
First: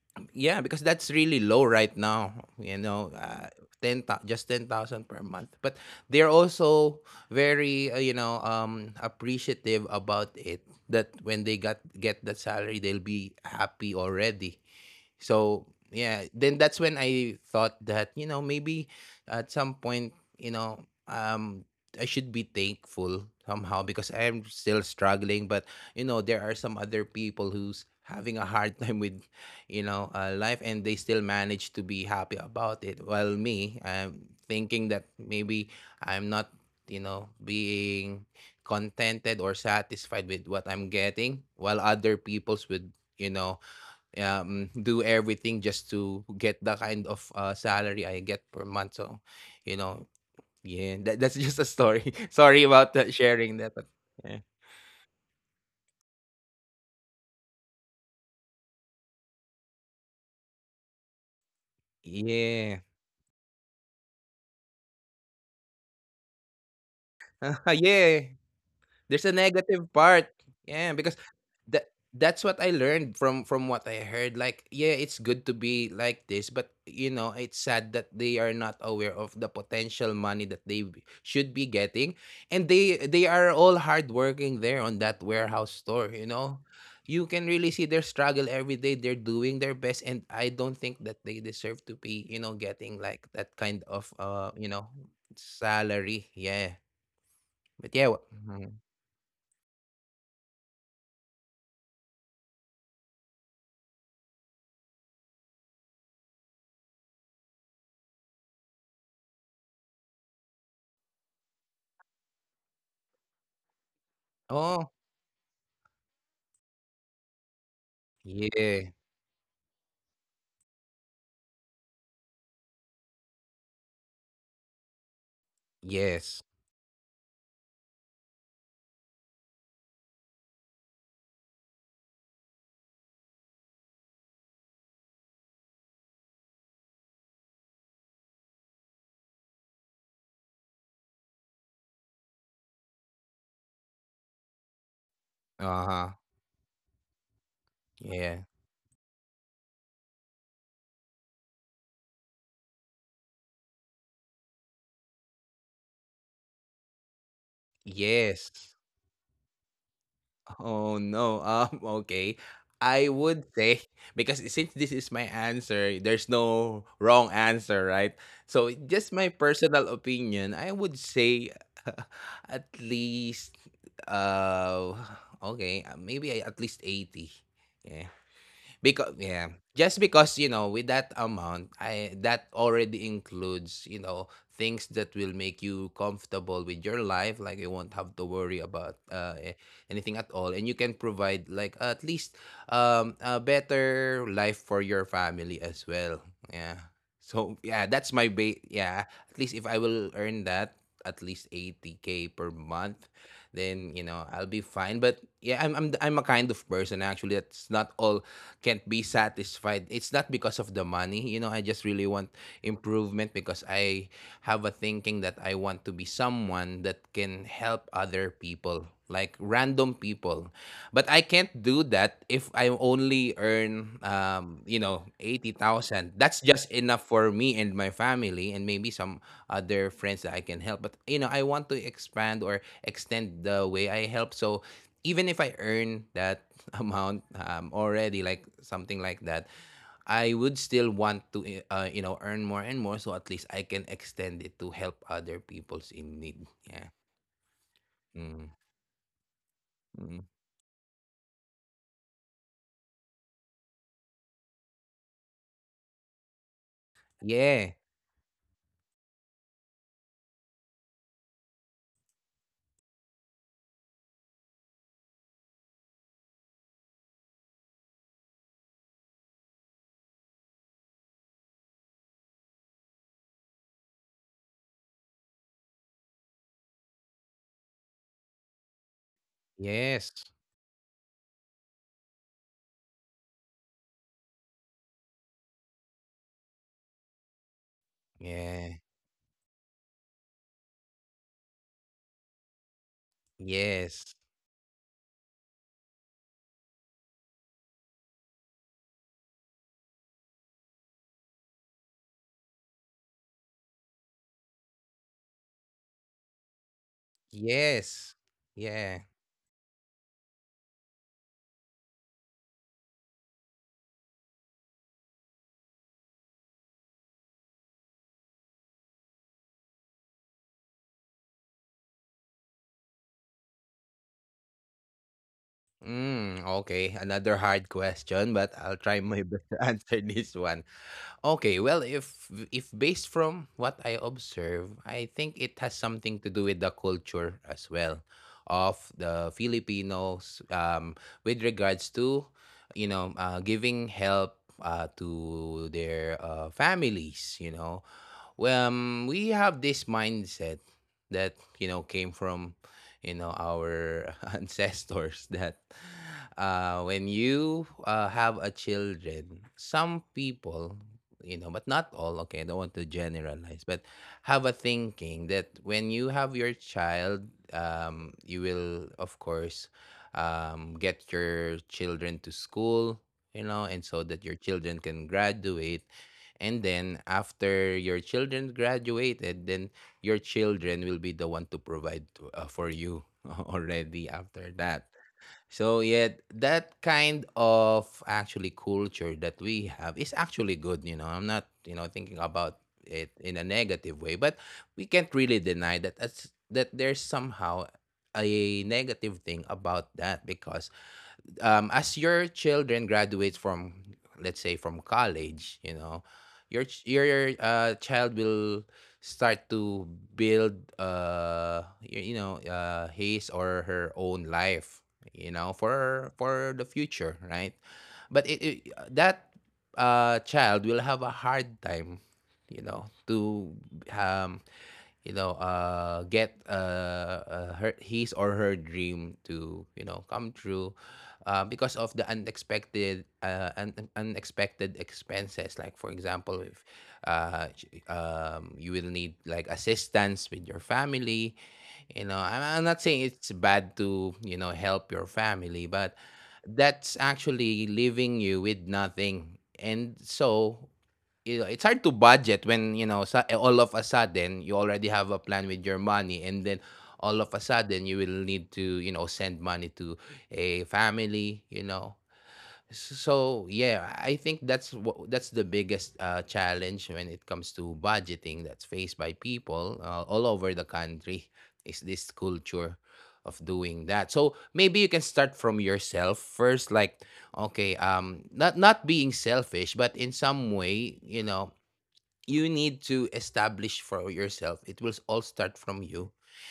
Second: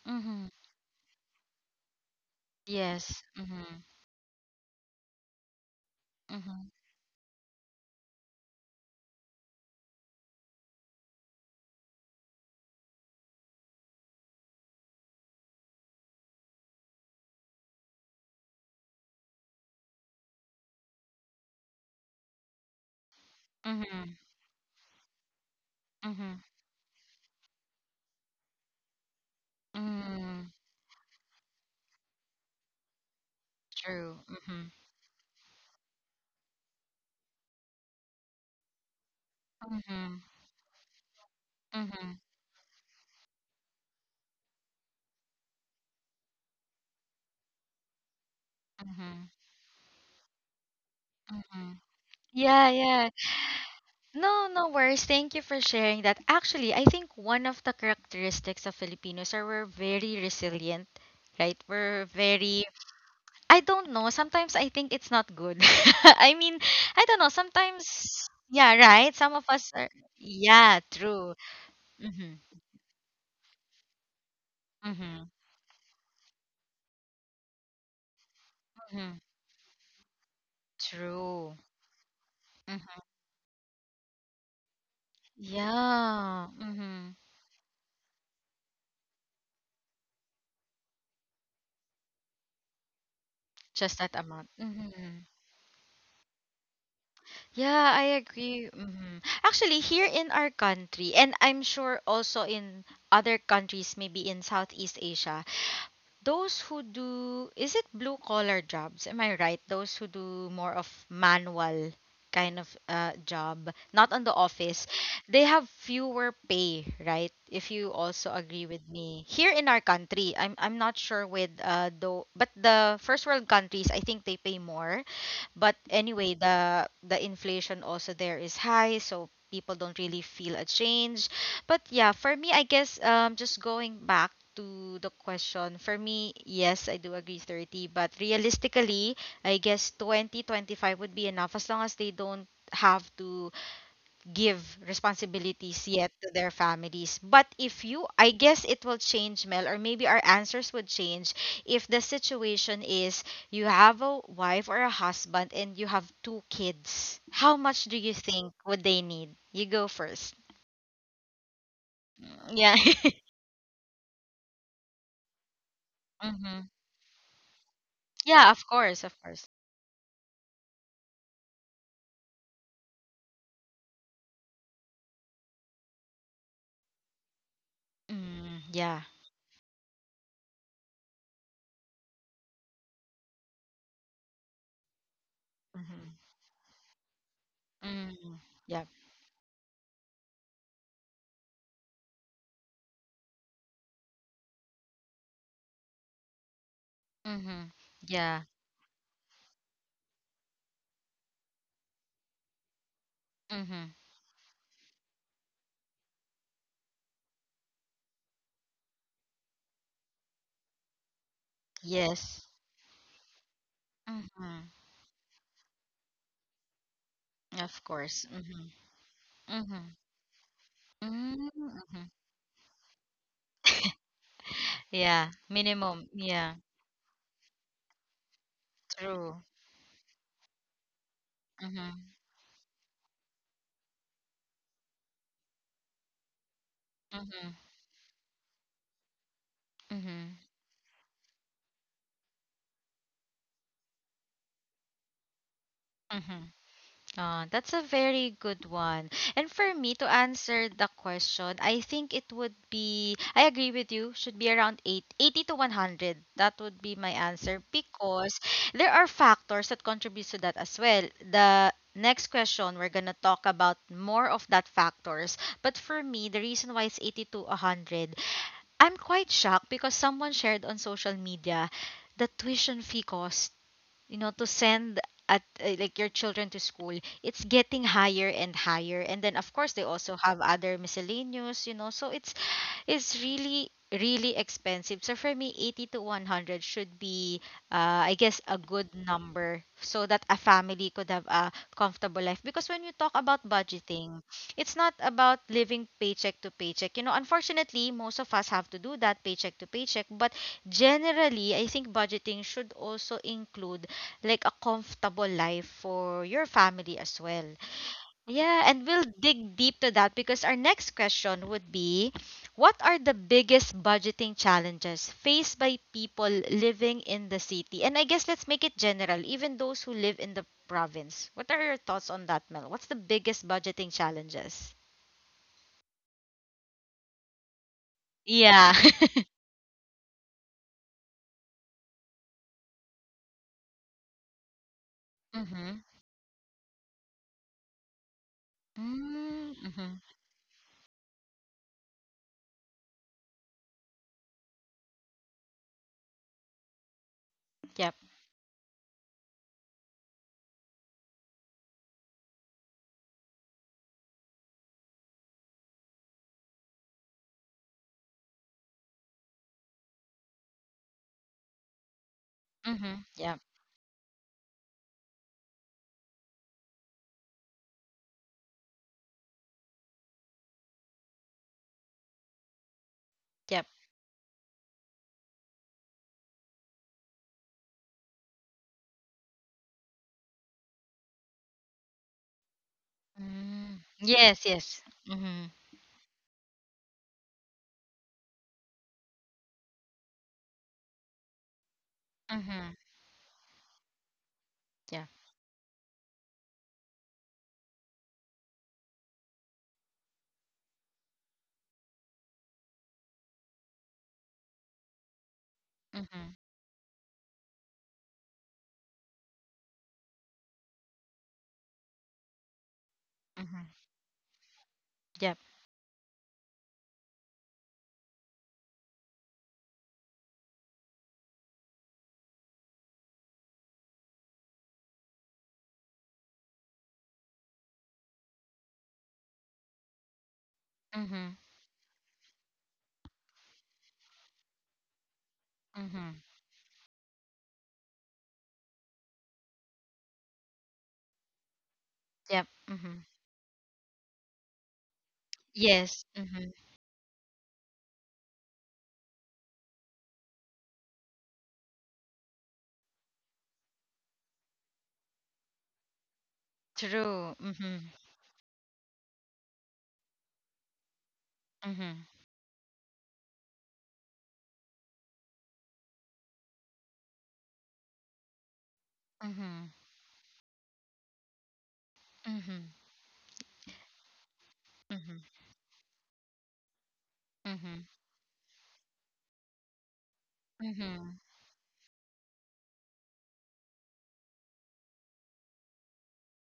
Mm-hmm.
Yeah, because that's really low right now, you know,
Yes. Mm-hmm.
10, just 10,000 per month. But they're
Mm-hmm.
also very, appreciative about it, that when they got get that salary, they'll be happy already. So yeah, then that's when I thought that, you know, maybe at some point, you know, um, I should be thankful somehow, because
Mm-hmm.
I am still struggling. But you know,
Mm-hmm.
there are some other people who's having a hard time with, you know,
Mm-hmm.
life, and they still manage to be happy about it. While me,
True.
I'm
Mm-hmm.
thinking that maybe I'm not, you know, being contented or
Mm-hmm.
satisfied with what I'm getting, while other
Mm-hmm.
people's would, you know, do everything just to get the kind of salary I get per month. So,
Mm-hmm.
you know, yeah, that's just a
Mm-hmm.
story. Sorry
Yeah,
about
yeah.
that, sharing that. But yeah.
No, no worries. Thank you for sharing that. Actually, I think one of the characteristics of Filipinos are we're very resilient, right? We're very,
Yeah.
I don't know. Sometimes I think it's not good. I mean, I don't know. Sometimes,
Yeah.
yeah, right?
There's
Some
a
of us are,
negative part.
yeah,
Yeah, because
true. Mm-hmm.
that's what I learned from what I heard. Like, yeah, it's
Mm-hmm.
good to be like this, but you know, it's sad that they are not aware
Mm-hmm.
of the potential money that they should
True.
be getting, and
Mm-hmm.
they are all hard working there on that warehouse store. You
Yeah.
know,
Mm-hmm.
you can really see their struggle every day. They're doing their best, and I don't think that they deserve to be, you know, getting like that kind
Just
of
that amount.
you know,
Mm-hmm.
salary. Yeah, but
Yeah,
yeah.
I agree. Mhm. Actually, here in our country, and I'm sure also in other countries, maybe in Southeast Asia, those who do, is it blue collar jobs? Am I right? Those who do more of manual kind of job, not on the
Mhm.
office, they have fewer pay, right? If you also agree with
Yeah.
me. Here in our country, I'm not sure with though, but the first world countries, I think they pay more. But anyway,
Yes.
the inflation also there is high, so people don't really feel a change. But yeah, for me, I guess just going back to the question, for me, yes, I do agree 30, but realistically, I guess 20, 25 would be enough as long as they don't have to give responsibilities yet
Uh-huh.
to their families. But if you, I
Yeah.
guess it will change, Mel, or maybe our answers would change if the situation is you have a wife or a husband and you have two kids. How much do you think
Yes.
would they need? You go first.
Oh no. Okay.
Yeah.
I would say, because since this is my answer, there's
hmm.
no wrong answer, right?
Yeah,
So
of course, of
just my
course.
personal opinion, I would say at least uh okay, at least 80. Yeah,
Mm, yeah.
because yeah, just because, you know, with that amount, I that already includes, you know, things that will make
Mm-hmm.
you comfortable with your life, like you won't
Mm,
have to
yeah.
worry about anything at all, and you can provide like at least, um, a better life for your family as well. Yeah.
Mm-hmm.
So yeah,
Yeah.
that's my yeah, at least if I will earn that at least 80k per month,
Mm-hmm.
then you know, I'll be fine. But yeah, I'm a kind of person actually that's not all can't be satisfied. It's not because of the money. You know, I just really
Yes.
want improvement, because I
Mm-hmm.
have a thinking that I want to be someone that can
Of
help
course.
other
Mm-hmm.
people, like
Mm-hmm.
random people. But I can't do
Mm-hmm.
that if I only earn, you know,
Yeah, minimum.
80,000. That's
Yeah,
just enough for me and my family and maybe some
true.
other friends that I can help. But, you know, I want to
Mm-hmm.
expand or extend the way I help. So even if I earn that amount,
Mm-hmm.
already like something like that, I
Mm-hmm.
would still want to, you know, earn more and more, so at least I can extend it to help other people's in need.
Mm-hmm.
Yeah.
Oh, that's a very
Mm.
good one. And for me to
Mm.
answer the question, I think it would be, I agree with you, should be around 8, 80 to 100. That would be my answer
Yeah.
because there are factors that contribute to that as well. The next question, we're going to talk about more of that factors. But for me, the reason why it's 80 to 100, I'm quite shocked because someone shared on social media the tuition fee cost, you know, to send at like your children to school. It's getting higher and higher, and then of course they also
Yes.
have other miscellaneous, you know, so it's really really expensive. So for me, 80 to 100 should be, I guess, a
Yeah.
good number so that a family could have a comfortable life. Because when you talk about
Yes.
budgeting, it's not about living paycheck to paycheck. You know, unfortunately most of us have to do that, paycheck to paycheck, but generally I think budgeting should also include like a comfortable life for your family as well.
Yes.
Yeah, and
Yeah.
we'll dig deep to that because our next question would be, what are the biggest budgeting challenges faced by people living in the city? And I guess let's make it general, even those who live in the province. What are your thoughts on that, Mel? What's the biggest budgeting challenges?
Mm, okay, another hard question, but
Yeah.
I'll try my best to answer this one. Okay, well, if based from what I observe, I think it has
Mhm.
something to do with the culture as well of the
Mm, mhm.
Filipinos, with regards to, you know, giving help to their families, you
Yep.
know, well, we have this mindset that you know came from, you know, our ancestors. That when you have a children, some people, you know, but not all. Okay, I don't want to
Mhm. Yep.
generalize, but have a thinking that when you have your child, you will of course get your children to school, you
Yep.
know, and so that your children can graduate. And then after your children graduated, then your children will be the one to provide to, for you
Mm.
already
Yes,
after
yes.
that.
Mhm.
So yet that kind of actually culture that we have is actually good, you know. I'm not, you know, thinking about
Mhm.
it in a negative way, but we
Yeah.
can't really deny that that there's somehow a negative thing about that, because as your children graduates from, let's say, from college, you know,
Mhm.
your child will start to build, his
Mm-hmm.
or her own life,
Yep.
you know, for the future, right? But it that child will have a hard time, you know, to um, get her his or her dream to, you know, come true,
Mm-hmm.
because of the unexpected unexpected expenses. Like, for
Mm-hmm.
example, if you will need like assistance with your family, you know.
Yep.
I'm not
Mm-hmm.
saying it's bad to, you know, help your family,
Yes.
but
Mm-hmm.
that's actually leaving you with nothing. And so, you know, it's hard to budget when, you know, all of a sudden you already have a plan with your money, and then all
True.
of a
Mm-hmm.
sudden you will need to, you know, send money to a family, you know.
Mm-hmm.
So yeah, I think that's the biggest challenge when it comes to budgeting that's faced by
Mm-hmm.
people, all over the country, is this
Mm-hmm.
culture of doing that. So maybe you can
Mm-hmm.
start from yourself first, like, okay,
Mm-hmm.
um, not being selfish, but in some way,
Mm-hmm.
you know, you need to establish for yourself. It will all start from you.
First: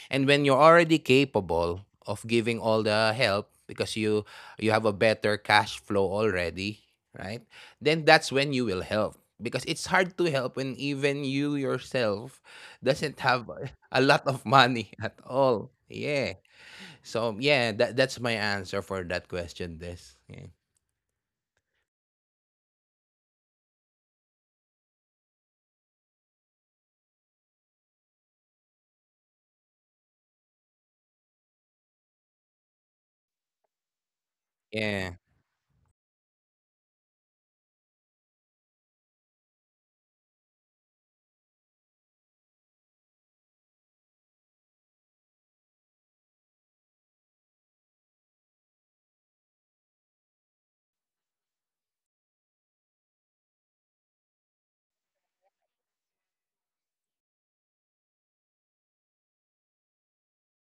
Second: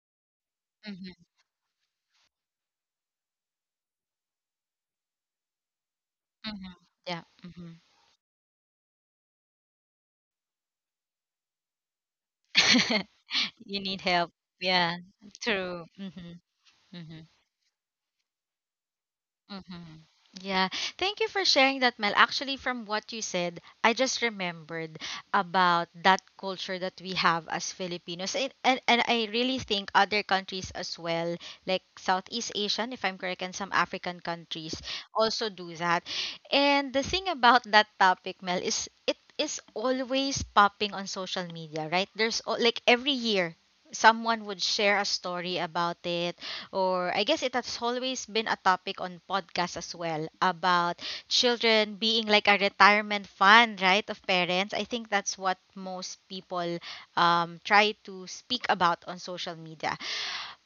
And when you're already
Mm-hmm.
capable of giving all the help, because you have a better cash flow
Mm-hmm.
already,
Yeah.
right?
Mm-hmm.
Then that's when you will help, because it's hard to help when even you yourself doesn't have
You need
a lot
help.
of
Yeah.
money at all.
True.
Yeah.
Mm-hmm. Mm-hmm.
So yeah, that's my answer for that question
Mm-hmm.
this. Yeah.
Yeah. Thank you for sharing that, Mel. Actually, from what you said, I just remembered about that culture that we have as Filipinos. And I really think other countries as well, like Southeast Asian, if I'm correct, and some African countries
Yeah.
also do that. And the thing about that topic, Mel, is it is always popping on social media, right? There's like every year someone would share a story about it, or I guess it has always been a topic on podcasts as well, about children being like a retirement fund, right, of parents. I think that's what most people try to speak about on social media.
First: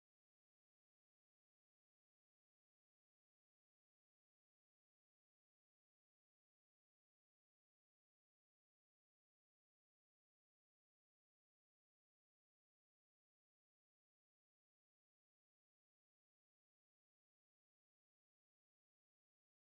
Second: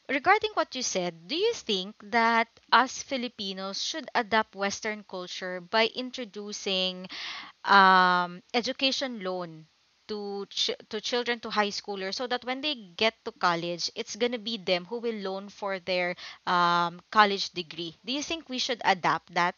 Regarding what you said, do you think that us Filipinos should adapt Western culture by introducing education loan to children, to high schoolers, so that when they get to college it's going to be them who will loan for their college degree? Do you think we should adapt that?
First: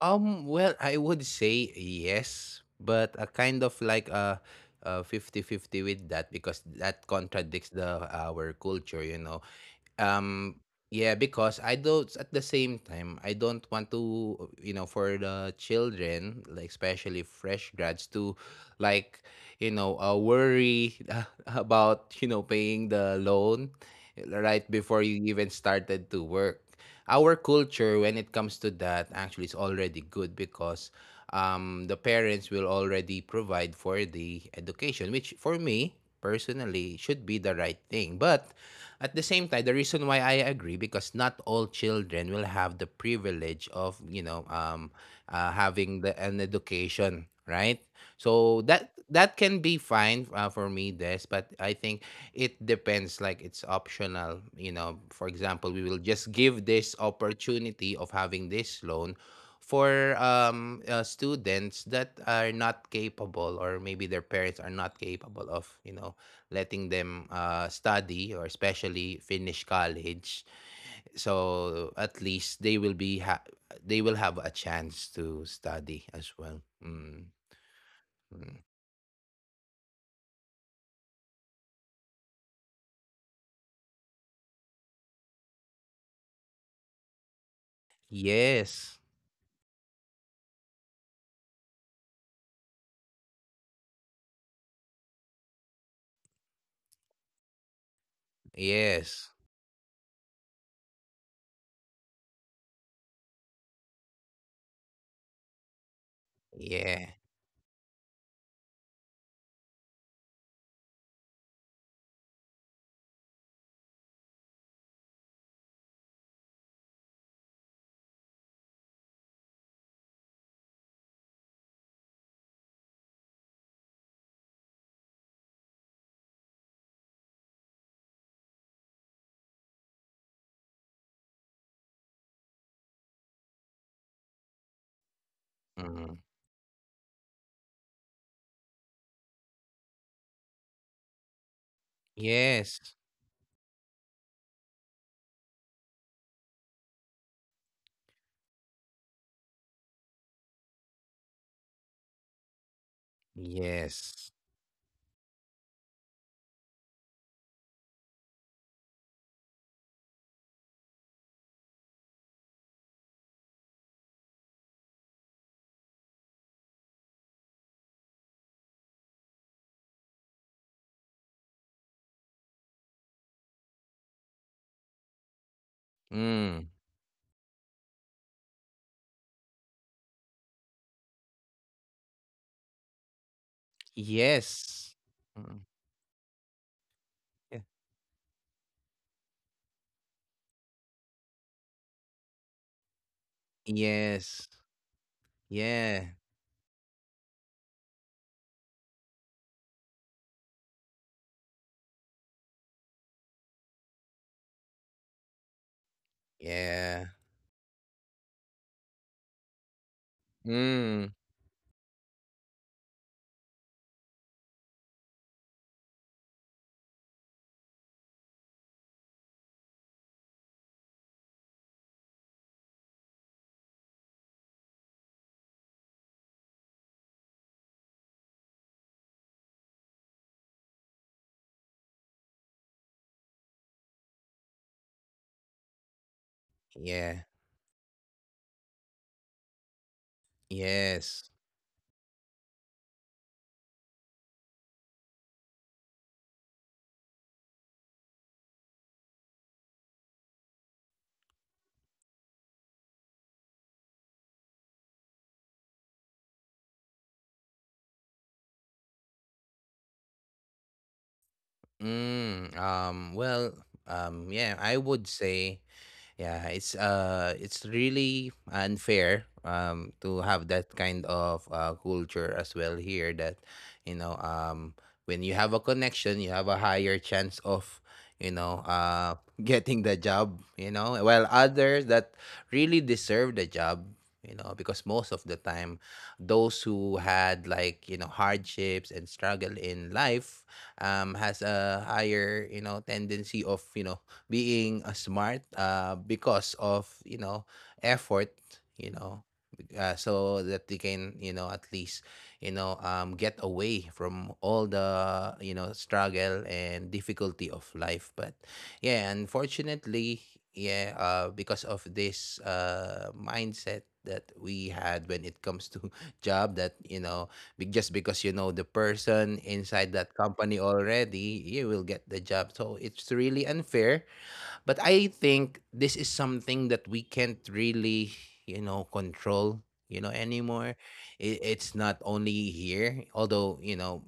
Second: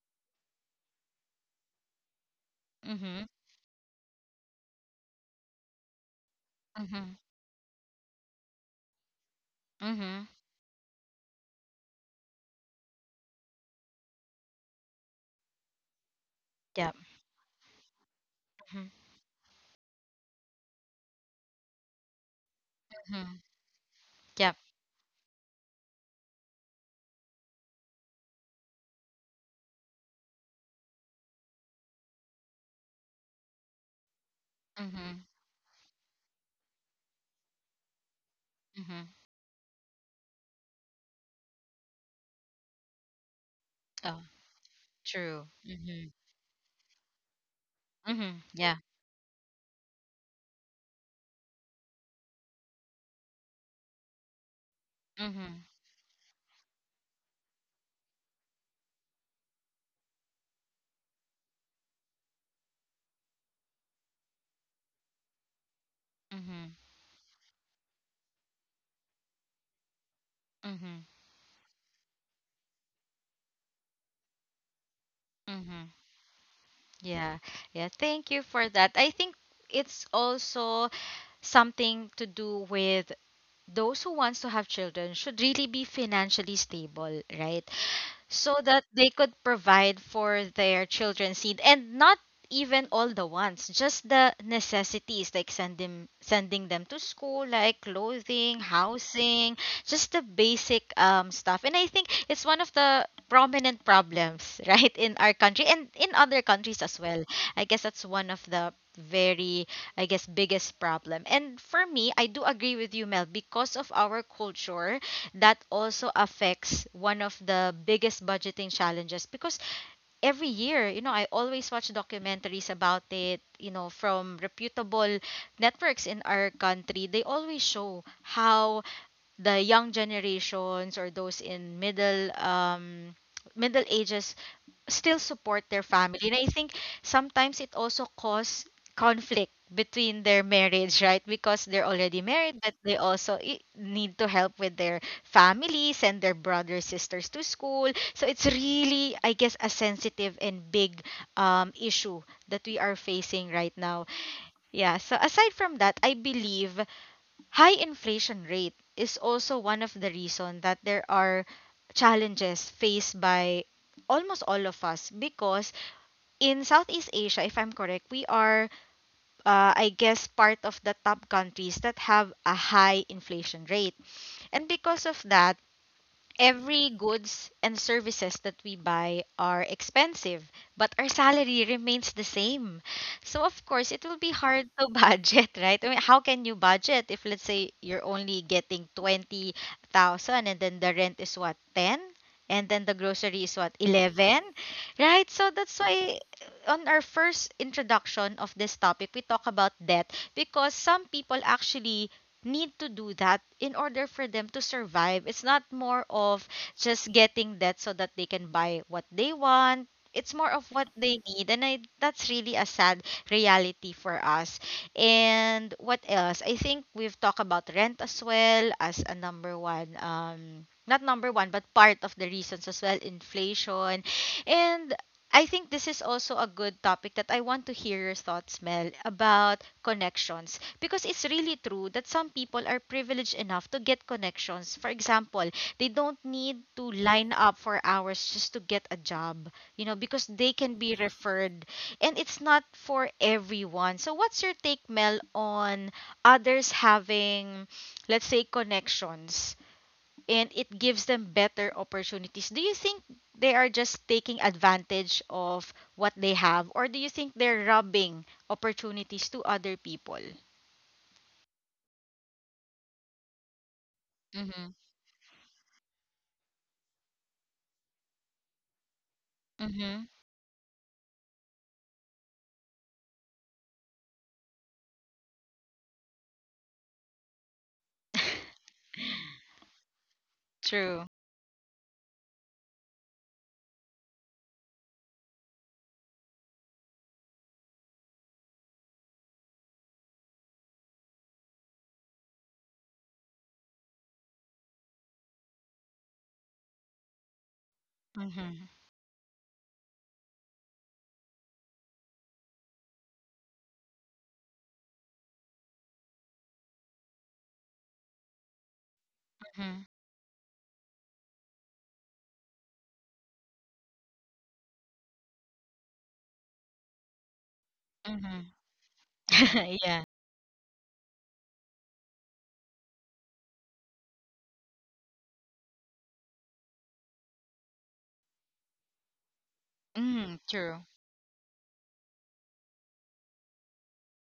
Well, I would say yes, but
Mm-hmm.
a kind of like a fifty-fifty with that, because that
Mm-hmm.
contradicts the our culture, you know.
Mm-hmm.
Um, yeah, because I don't at the same time, I don't want to, you know, for the children, like
Yep.
especially fresh grads, to,
Mm-hmm.
like, you know, worry about, you know, paying the
Mm-hmm.
loan, eh,
Yep.
right before you even started to work. Our culture when it comes to that actually is already good because the parents will already provide for the education,
Mm-hmm.
which for me personally should be the right thing. But
Mm-hmm.
at the same time, the reason why I agree, because not all children will have the privilege of, you
Oh.
know,
True.
having
Mm-hmm.
an education, right?
Mm-hmm.
So
Yeah.
that can be fine, for me, Des. But I think it depends. Like, it's optional. You know, for
Mm-hmm.
example, we will just give this opportunity of having this loan for students that are not capable, or maybe their parents are not capable of, you know,
Mm-hmm.
letting them study, or especially finish college,
Mm-hmm.
so at least they will be they will have a chance to
Mm-hmm.
study as well. Mm.
Yeah. Yeah, thank you
Mm.
for that. I think it's also something to do with those who wants to have children should really be financially stable, right? So that
Yes,
they could provide for their children's need, and not even all the wants, just the necessities, like send them, sending them to school, like clothing,
yes,
housing, just the basic stuff. And I think it's one of the prominent problems, right, in our country and in other countries as
yeah.
well. I guess that's one of the very, I guess, biggest problem. And for me, I do agree with you, Mel, because of our culture, that also affects one of the biggest budgeting challenges. Because every year, you know, I always watch documentaries about it, you know, from reputable networks in our country. They always show how the young generations, or those in middle, middle ages, still support their
Mm.
family. And I think sometimes it also cause conflict between their marriage, right, because they're already married, but they
Yes,
also need to help with their family, send their brothers, sisters to school. So it's really, I guess, a sensitive and big issue that we are facing right now.
yes.
Yeah. So aside from that, I believe high inflation rate is also one of the reason that there are challenges faced by almost all of us. Because in Southeast Asia, if I'm correct, we are, I guess, part of the top countries that have a high inflation rate. And because of that,
Mm.
every goods and services that we buy are expensive, but our salary remains the same. So of course, it will be hard to
Yes.
budget,
Mm.
right? I mean, how can you budget if, let's
Yeah.
say, you're only getting 20,000, and then the rent is what, 10? And then the grocery is what, 11?
Yes,
Right? So that's
yeah.
why on our first introduction of this topic, we talk about debt. Because some people actually need to do that in order for them to survive. It's not more of
Yeah.
just getting that so that they can buy what they want. It's more of what
Mm.
they need. And I, that's really a sad reality for us. And what else? I think we've talked about rent as well as a number one, not number one, but part of the reasons as well, inflation. And I think this is also a good topic that I want to hear your thoughts, Mel, about connections. Because it's really true that some people are privileged enough to get connections. For example, they don't need to
Yeah.
line up for hours just to get a job, you know, because they can be
Yes.
referred. And it's not for everyone. So what's your take, Mel, on others having, let's say, connections, and it gives them better opportunities? Do you think they are just taking advantage of what they have, or do you think they're robbing opportunities to other people?
Mm. Well. Yeah, I
Mm-hmm.
would say. Yeah, it's really unfair, um,
Mm-hmm.
to have that kind of culture as well here, that you know when you have a connection you have a higher chance of, you know, uh, getting the job, you know,
True.
while others that really deserve the job, you know, because most of the time those who had, like, you know, hardships and struggle in life, um, has a higher, you know, tendency of, you know, being smart, because of, you know, effort,
Mm-hmm.
you know, so that they can, you know, at least, you know, get away from all the, you know, struggle and difficulty of life. But yeah,
Mm-hmm.
unfortunately, yeah, because of this mindset that we had when it comes to job, that you know just because you know
Mm-hmm.
the person inside
Yeah.
that company already, you will get the job. So it's really unfair. But I think this is something that we can't really, you know, control, you know,
Mm,
anymore.
true.
It's not only here, although, you know,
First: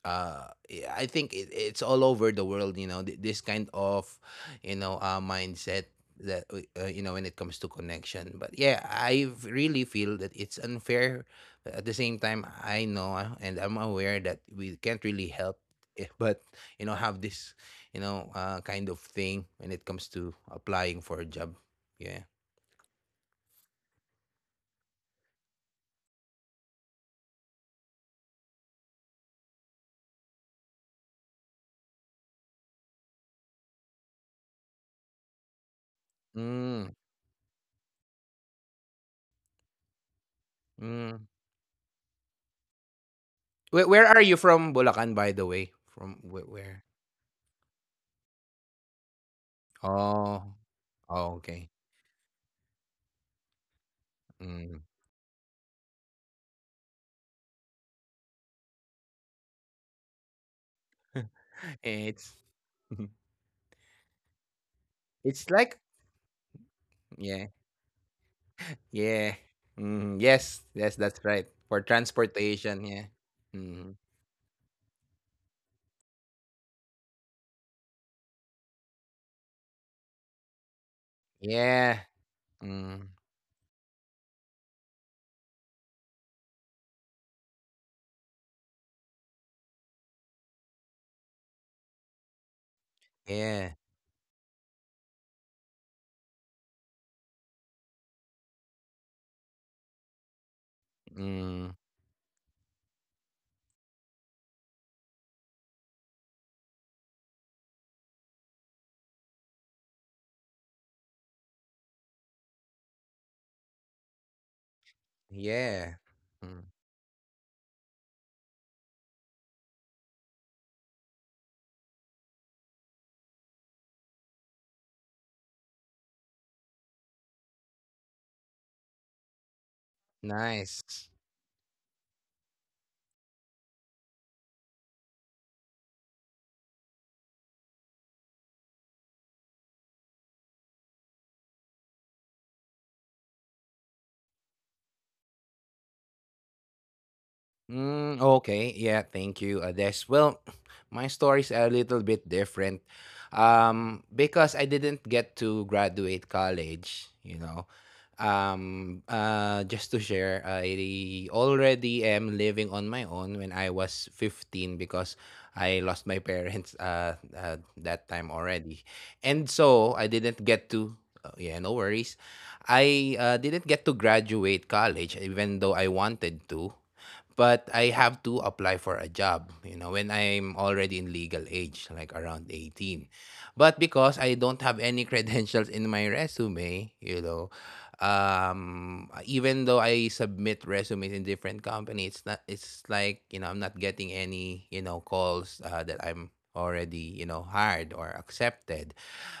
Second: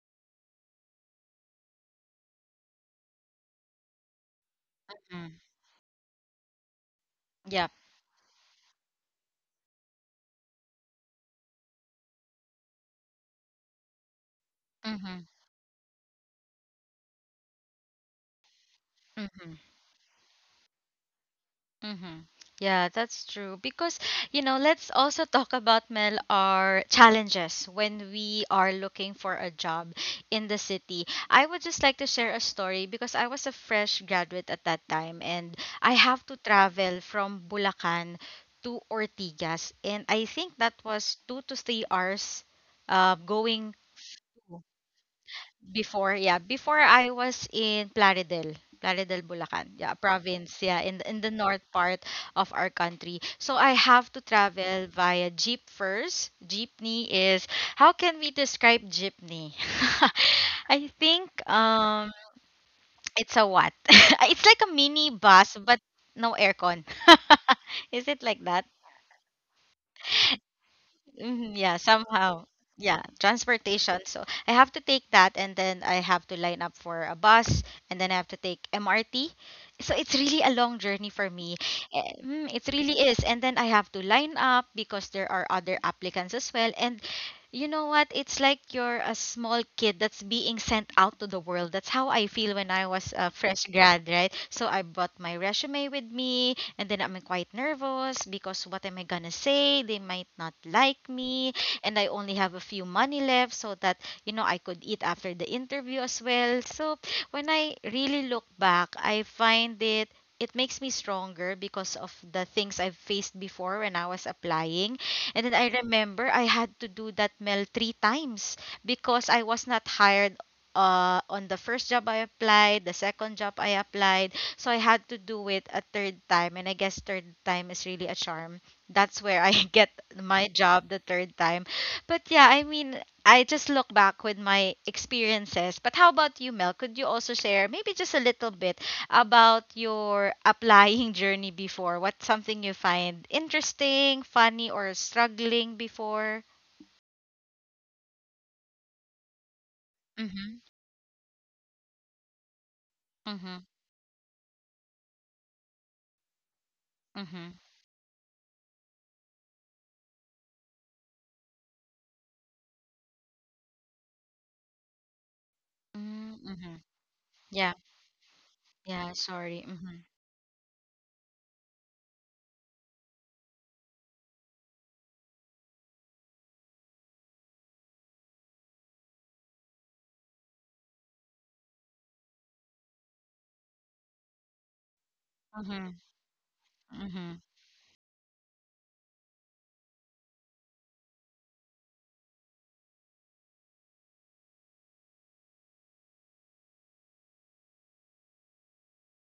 yeah, I think it's all over the world, you know, this kind of, you know,
Mm.
mindset that you know when it comes to
Yep.
connection. But yeah, really feel that it's unfair, but at the same time I know, and I'm aware that we can't really
Mm-hmm.
help it, but you know have this you know kind of thing when it comes to applying for a job. Yeah.
Mm-hmm. Yeah, that's true. Because, you know, let's also talk about, Mel, our challenges when we are looking for a job in the city. I would just like to share a story because I was a fresh graduate at that time, and I have to
Mm,
travel from Bulacan to Ortigas. And I think that was
mm.
2 to 3 hours going
Where are you from, Bulacan, by the way,
before.
from
Yeah,
where,
before
where?
I was in Plaridel, Plaridel, Bulacan, yeah,
Oh.
province, yeah, in
Oh,
the
okay.
north part of our country. So I have to
Mm.
travel via jeep first. Jeepney is, how can we describe jeepney? I think
It's
it's a what? It's like a mini
it's
bus,
like
but no aircon.
yeah,
Is it like that?
yeah. Mhm. Yes, yes, that's right.
Mhm,
For
yeah, somehow.
transportation, yeah.
Yeah,
Mhm.
transportation. So I have to take that, and then I have to line up for a bus, and then I have to take MRT. So it's really a long journey for me.
Yeah.
Eh, mm, it
Mm,
really is. And then I have to line up because there are other applicants as well. And you know what? It's like you're a small kid that's being sent out to the world. That's how I feel when I was a
yeah.
fresh grad, right? So I brought my resume with me, and then I'm quite nervous because what am I gonna say? They might not like me,
Mm,
and I only have a few money left so that, you know, I could eat after the interview as well. So when I really look back, I find it, it makes me stronger because of the things I've faced before when I was applying. And then
yeah.
I remember
Mm,
I had to do that mail three times because I was not hired on the first job I applied, the second job I applied. So I had to do it a third time. And I guess third time is really a charm. That's where I get my
nice.
job the third time. But yeah, I mean, I just look back with my experiences. But how about you, Mel? Could you also share maybe just a little bit about your applying journey before? What's something you find interesting, funny, or struggling before?
Mm, okay. Yeah, thank you, Adesh. Well,
Mm-hmm.
my story's a little bit different.
Mm-hmm.
Because I didn't get to graduate college, you know.
Mm-hmm.
Just to share, I already am living on my own when I was 15, because I lost my parents
Mm-hmm. Yeah.
that time already.
Yeah.
And
Sorry.
so
Mm-hmm.
I didn't get to yeah, no worries. I didn't get to graduate college even though I wanted to, but I have to apply for a job, you know, when I'm already in legal age, like around 18. But because I don't have any credentials in
Mm-hmm.
my resume, you
Mm-hmm.
know, even though I submit resumes in different companies, it's not, it's like, you know, I'm not getting any, you know, calls that I'm already, you know, hired or accepted.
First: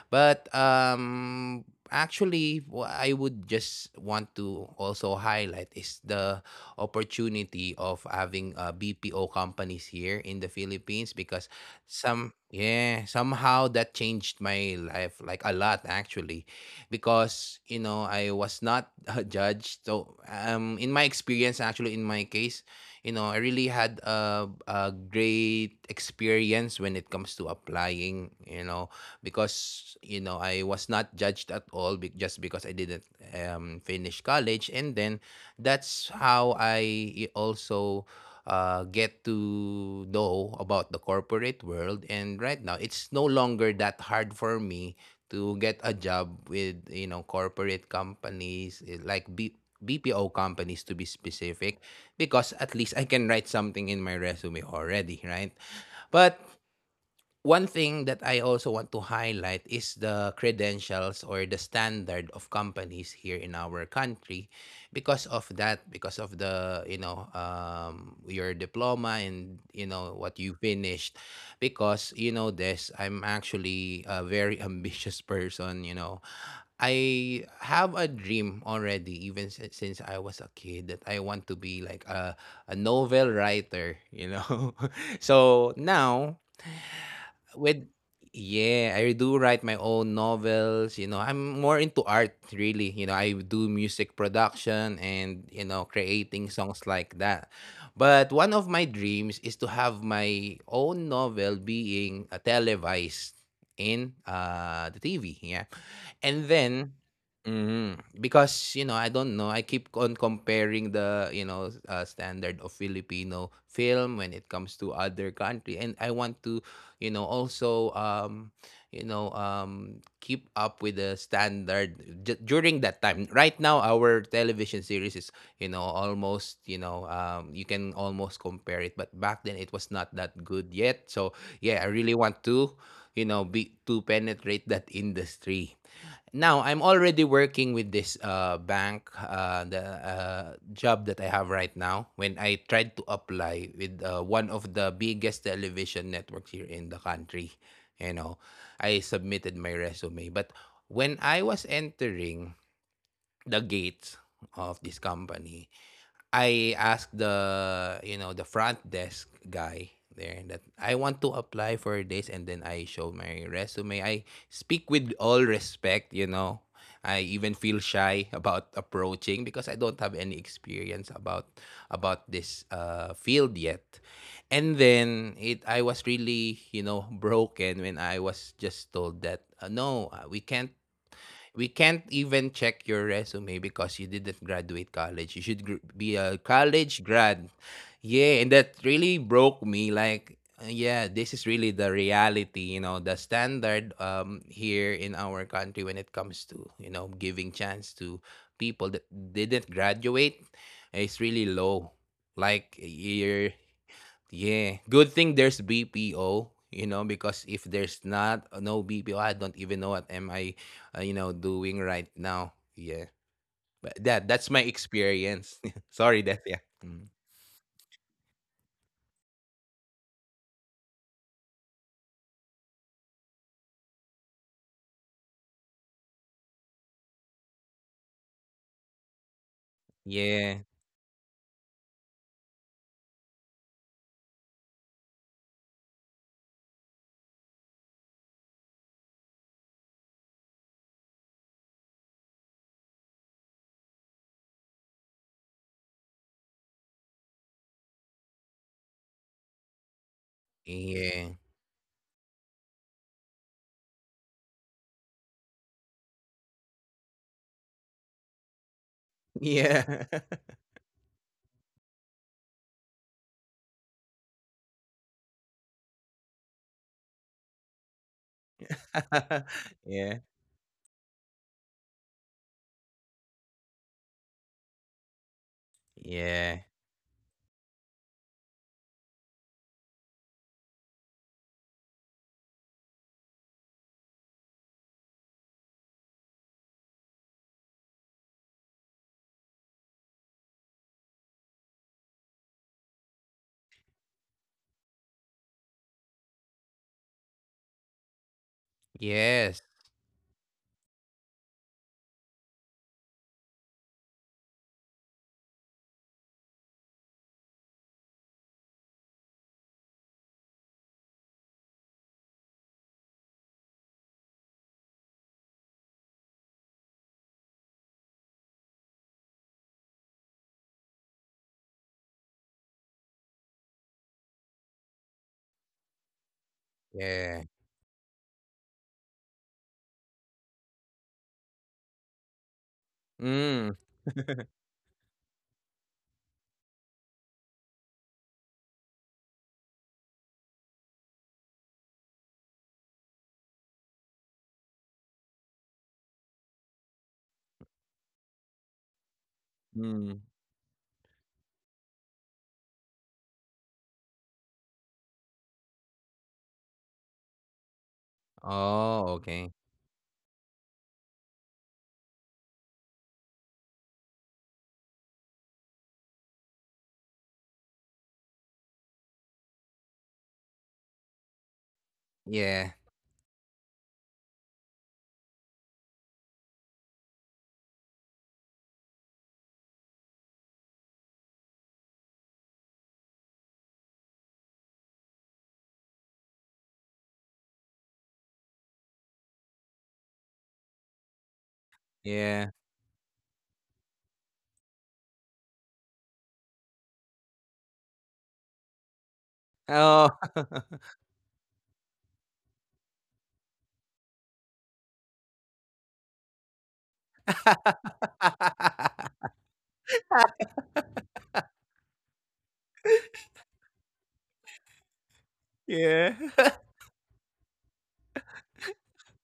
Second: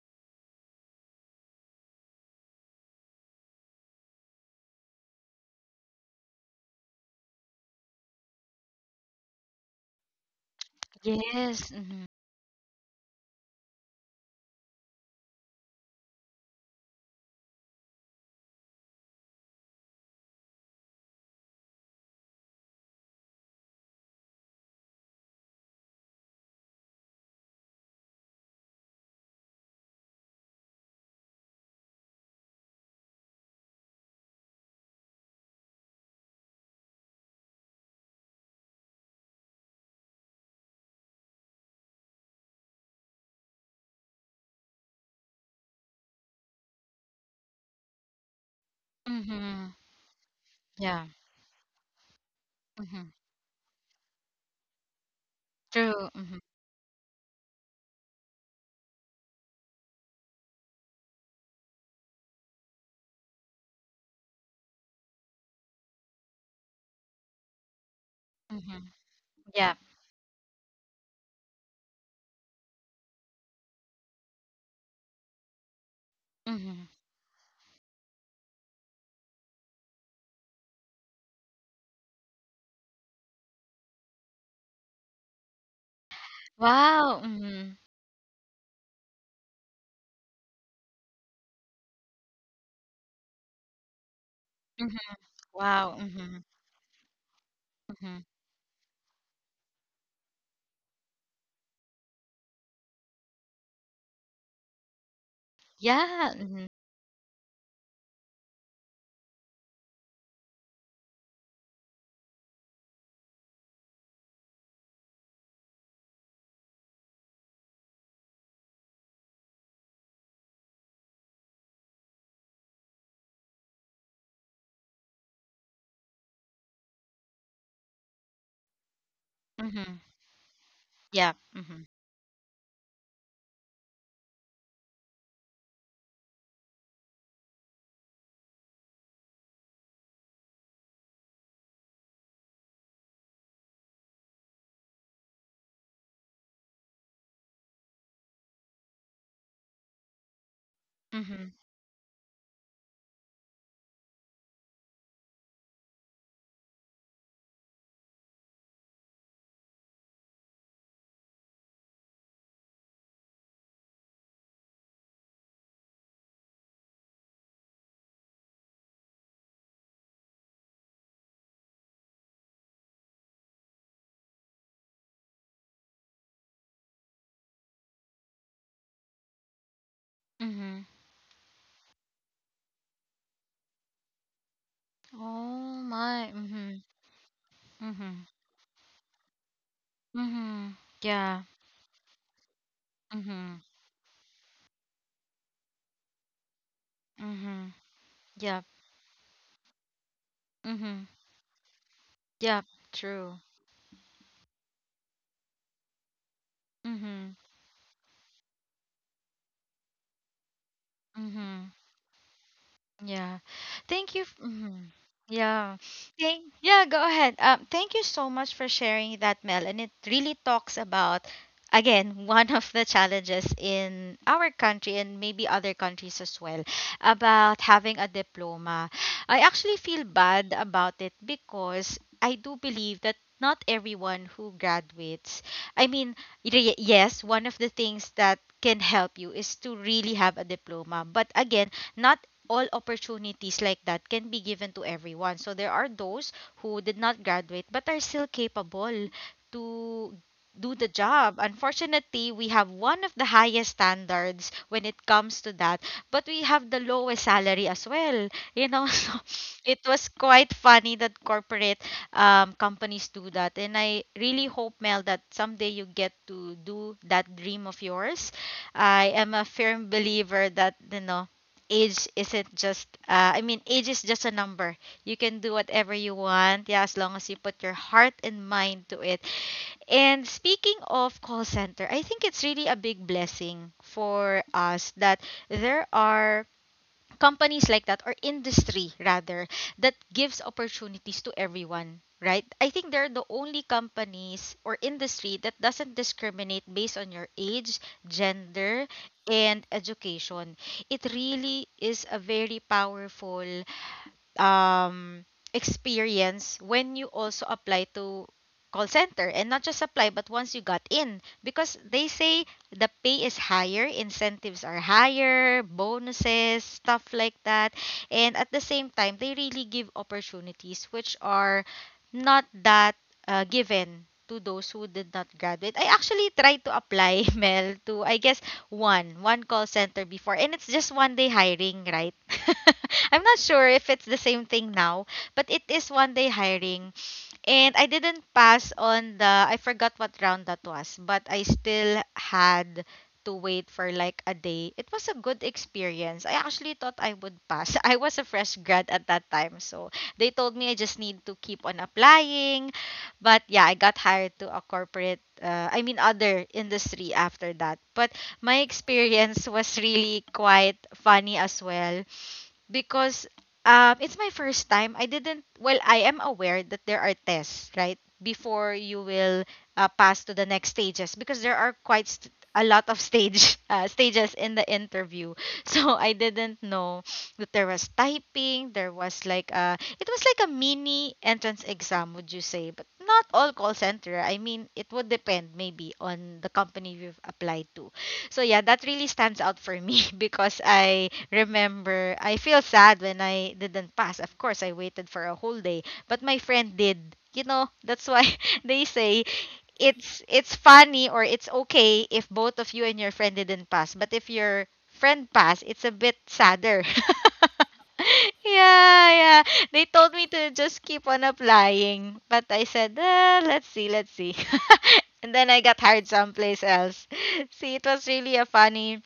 But actually I would just want to also highlight is the opportunity of having BPO companies here in the Philippines, because
Yes. Mm-hmm.
some yeah somehow that changed my life like a lot actually, because you know I was not judged, so in my experience, actually in my case, you know, I really had a great experience when it comes to applying, you know, because you know I was not judged at all just because I didn't finish college. And then that's how I also get to know about the corporate world. And right now, it's no longer that hard for me to get a job with you know corporate companies, eh, like
Mm-hmm.
BPO companies to be
Yeah.
specific, because at least I
Mm-hmm.
can write something in my resume already, right?
True.
But
Mm-hmm.
one thing that I also want to highlight is the credentials or the standard of companies here in our country, because of that, because of the you know your
Mm-hmm.
diploma and
Yeah.
you know what you finished, because you know this I'm actually a very ambitious person, you know.
Mm-hmm.
I have a dream already, even since I was a kid, that I want to be like a novel writer, you know? so now,
Wow. Mm-hmm.
with yeah, I do write my own novels, you know. I'm more into art really, you know. I do music production
Mm-hmm.
and, you know,
Wow. Mm-hmm.
creating songs like that.
Mm-hmm.
But one of my dreams is to have my own novel being televised in the TV, yeah.
Yeah.
And
Mm-hmm.
then mhm, because you know, I don't know, I keep on comparing the, you know, standard of Filipino film when it comes to other country, and I want to you know also you know keep up with the standard. During that time, right now our television series is you know almost you know you can almost compare it, but back then it was not
Mm-hmm.
that good yet. So
Yeah.
yeah, I
Mm-hmm.
really want to you know be to penetrate that industry. Now, I'm already working with this bank, the job that I have right now. When I tried to apply with one of the biggest television networks here in the country, you know, I submitted my resume. But when
Mm-hmm.
I was entering the gates of this company, I asked the you know the front desk guy there that I want to apply for this, and then I show my resume. I speak with all respect, you know. I even feel shy about approaching, because I don't have any experience about this field yet. And then it I was really, you know, broken when I was just told that no,
Mm-hmm.
we can't even check your resume because you didn't graduate college. You should
Oh
be a
my. Mm-hmm.
college grad.
Mm-hmm.
Yeah, and that really broke me. Like,
Mhm.
yeah, this is
Yeah.
really the reality, you know, the
Mhm.
standard here in our country when it comes to, you know, giving
Mhm.
chance to
Yep.
people that didn't graduate
Mhm.
is really low.
Yep.
Like
True.
you're yeah, good thing there's BPO, you know, because
Mhm.
if there's not no BPO, I don't even know what am I, you know, doing
Mhm.
right now. Yeah,
Yeah.
but
Thank you.
that's my
Mhm.
experience.
Yeah.
Sorry, that yeah.
Thank, yeah,
Mm.
go ahead. Thank you so much for sharing that, Mel. And it really talks about, again, one of the challenges in our country and maybe other countries as well about having a diploma. I actually feel
Yeah,
bad about it because I do believe that not everyone who graduates, I mean, yes, one of the things that can help you is to really have a diploma. But again, not all opportunities like that can be given to everyone. So there are those who did not graduate but are still capable to do the
yeah,
job. Unfortunately, we have one of the highest standards when it comes to that, but we have the lowest salary as well. So it
yeah,
was quite funny that corporate companies do that. And I really hope, Mel, that someday you get to do that dream of yours. I am a firm
yeah,
believer that, you know, age isn't just I mean age is just a number. You can do whatever you
yeah,
want, yeah, as long as you put your heart and mind to it. And speaking of call center, I think it's really a big blessing for us that there are companies like that, or industry rather, that gives opportunities to everyone, right? I think they're the only companies or industry that doesn't discriminate based on your age, gender,
yes,
and education. It really is a very powerful um, experience when you also apply to call center. And not just apply, but once you got in, because they say the pay is higher, incentives are higher, bonuses, stuff like that. And at the same time, they really give opportunities which are not that given to those who did not graduate. I actually tried to
yeah.
apply, Mel, to I guess one call center before. And it's just one day hiring, right? I'm not
Mm,
sure if it's the same thing now, but it is one day hiring. And I didn't pass on the I forgot what round that was, but I still had to wait for like a day. It was a good experience. I actually thought I would pass. I was a fresh grad at that time, so
mm.
they told me I just need to keep on applying, but yeah, I got hired to a corporate, I mean, other industry after that. But my
Oh, okay.
experience was really quite funny as well because it's my first time. I didn't well, I am aware that there are tests right before you will pass to the next stages, because there are
Yeah,
a lot of stage stages in the interview. So I didn't know that there was typing, there was like a it was like a mini entrance exam, would you say, but not all call center, I mean, it would depend maybe on the company you've applied to. So yeah, that really stands out for me because I remember
yeah.
I feel sad when I didn't pass. Of course, I waited for a whole day, but my friend did. You know, that's why they say
Oh,
it's funny, or it's okay if both of you and your friend didn't pass. But if you're friend pass, it's a bit sadder. Yeah, yeah. They told me to just keep on applying, but I said, "Ah, let's see, let's see." And then I got
yeah.
hired someplace else. See, it was really a funny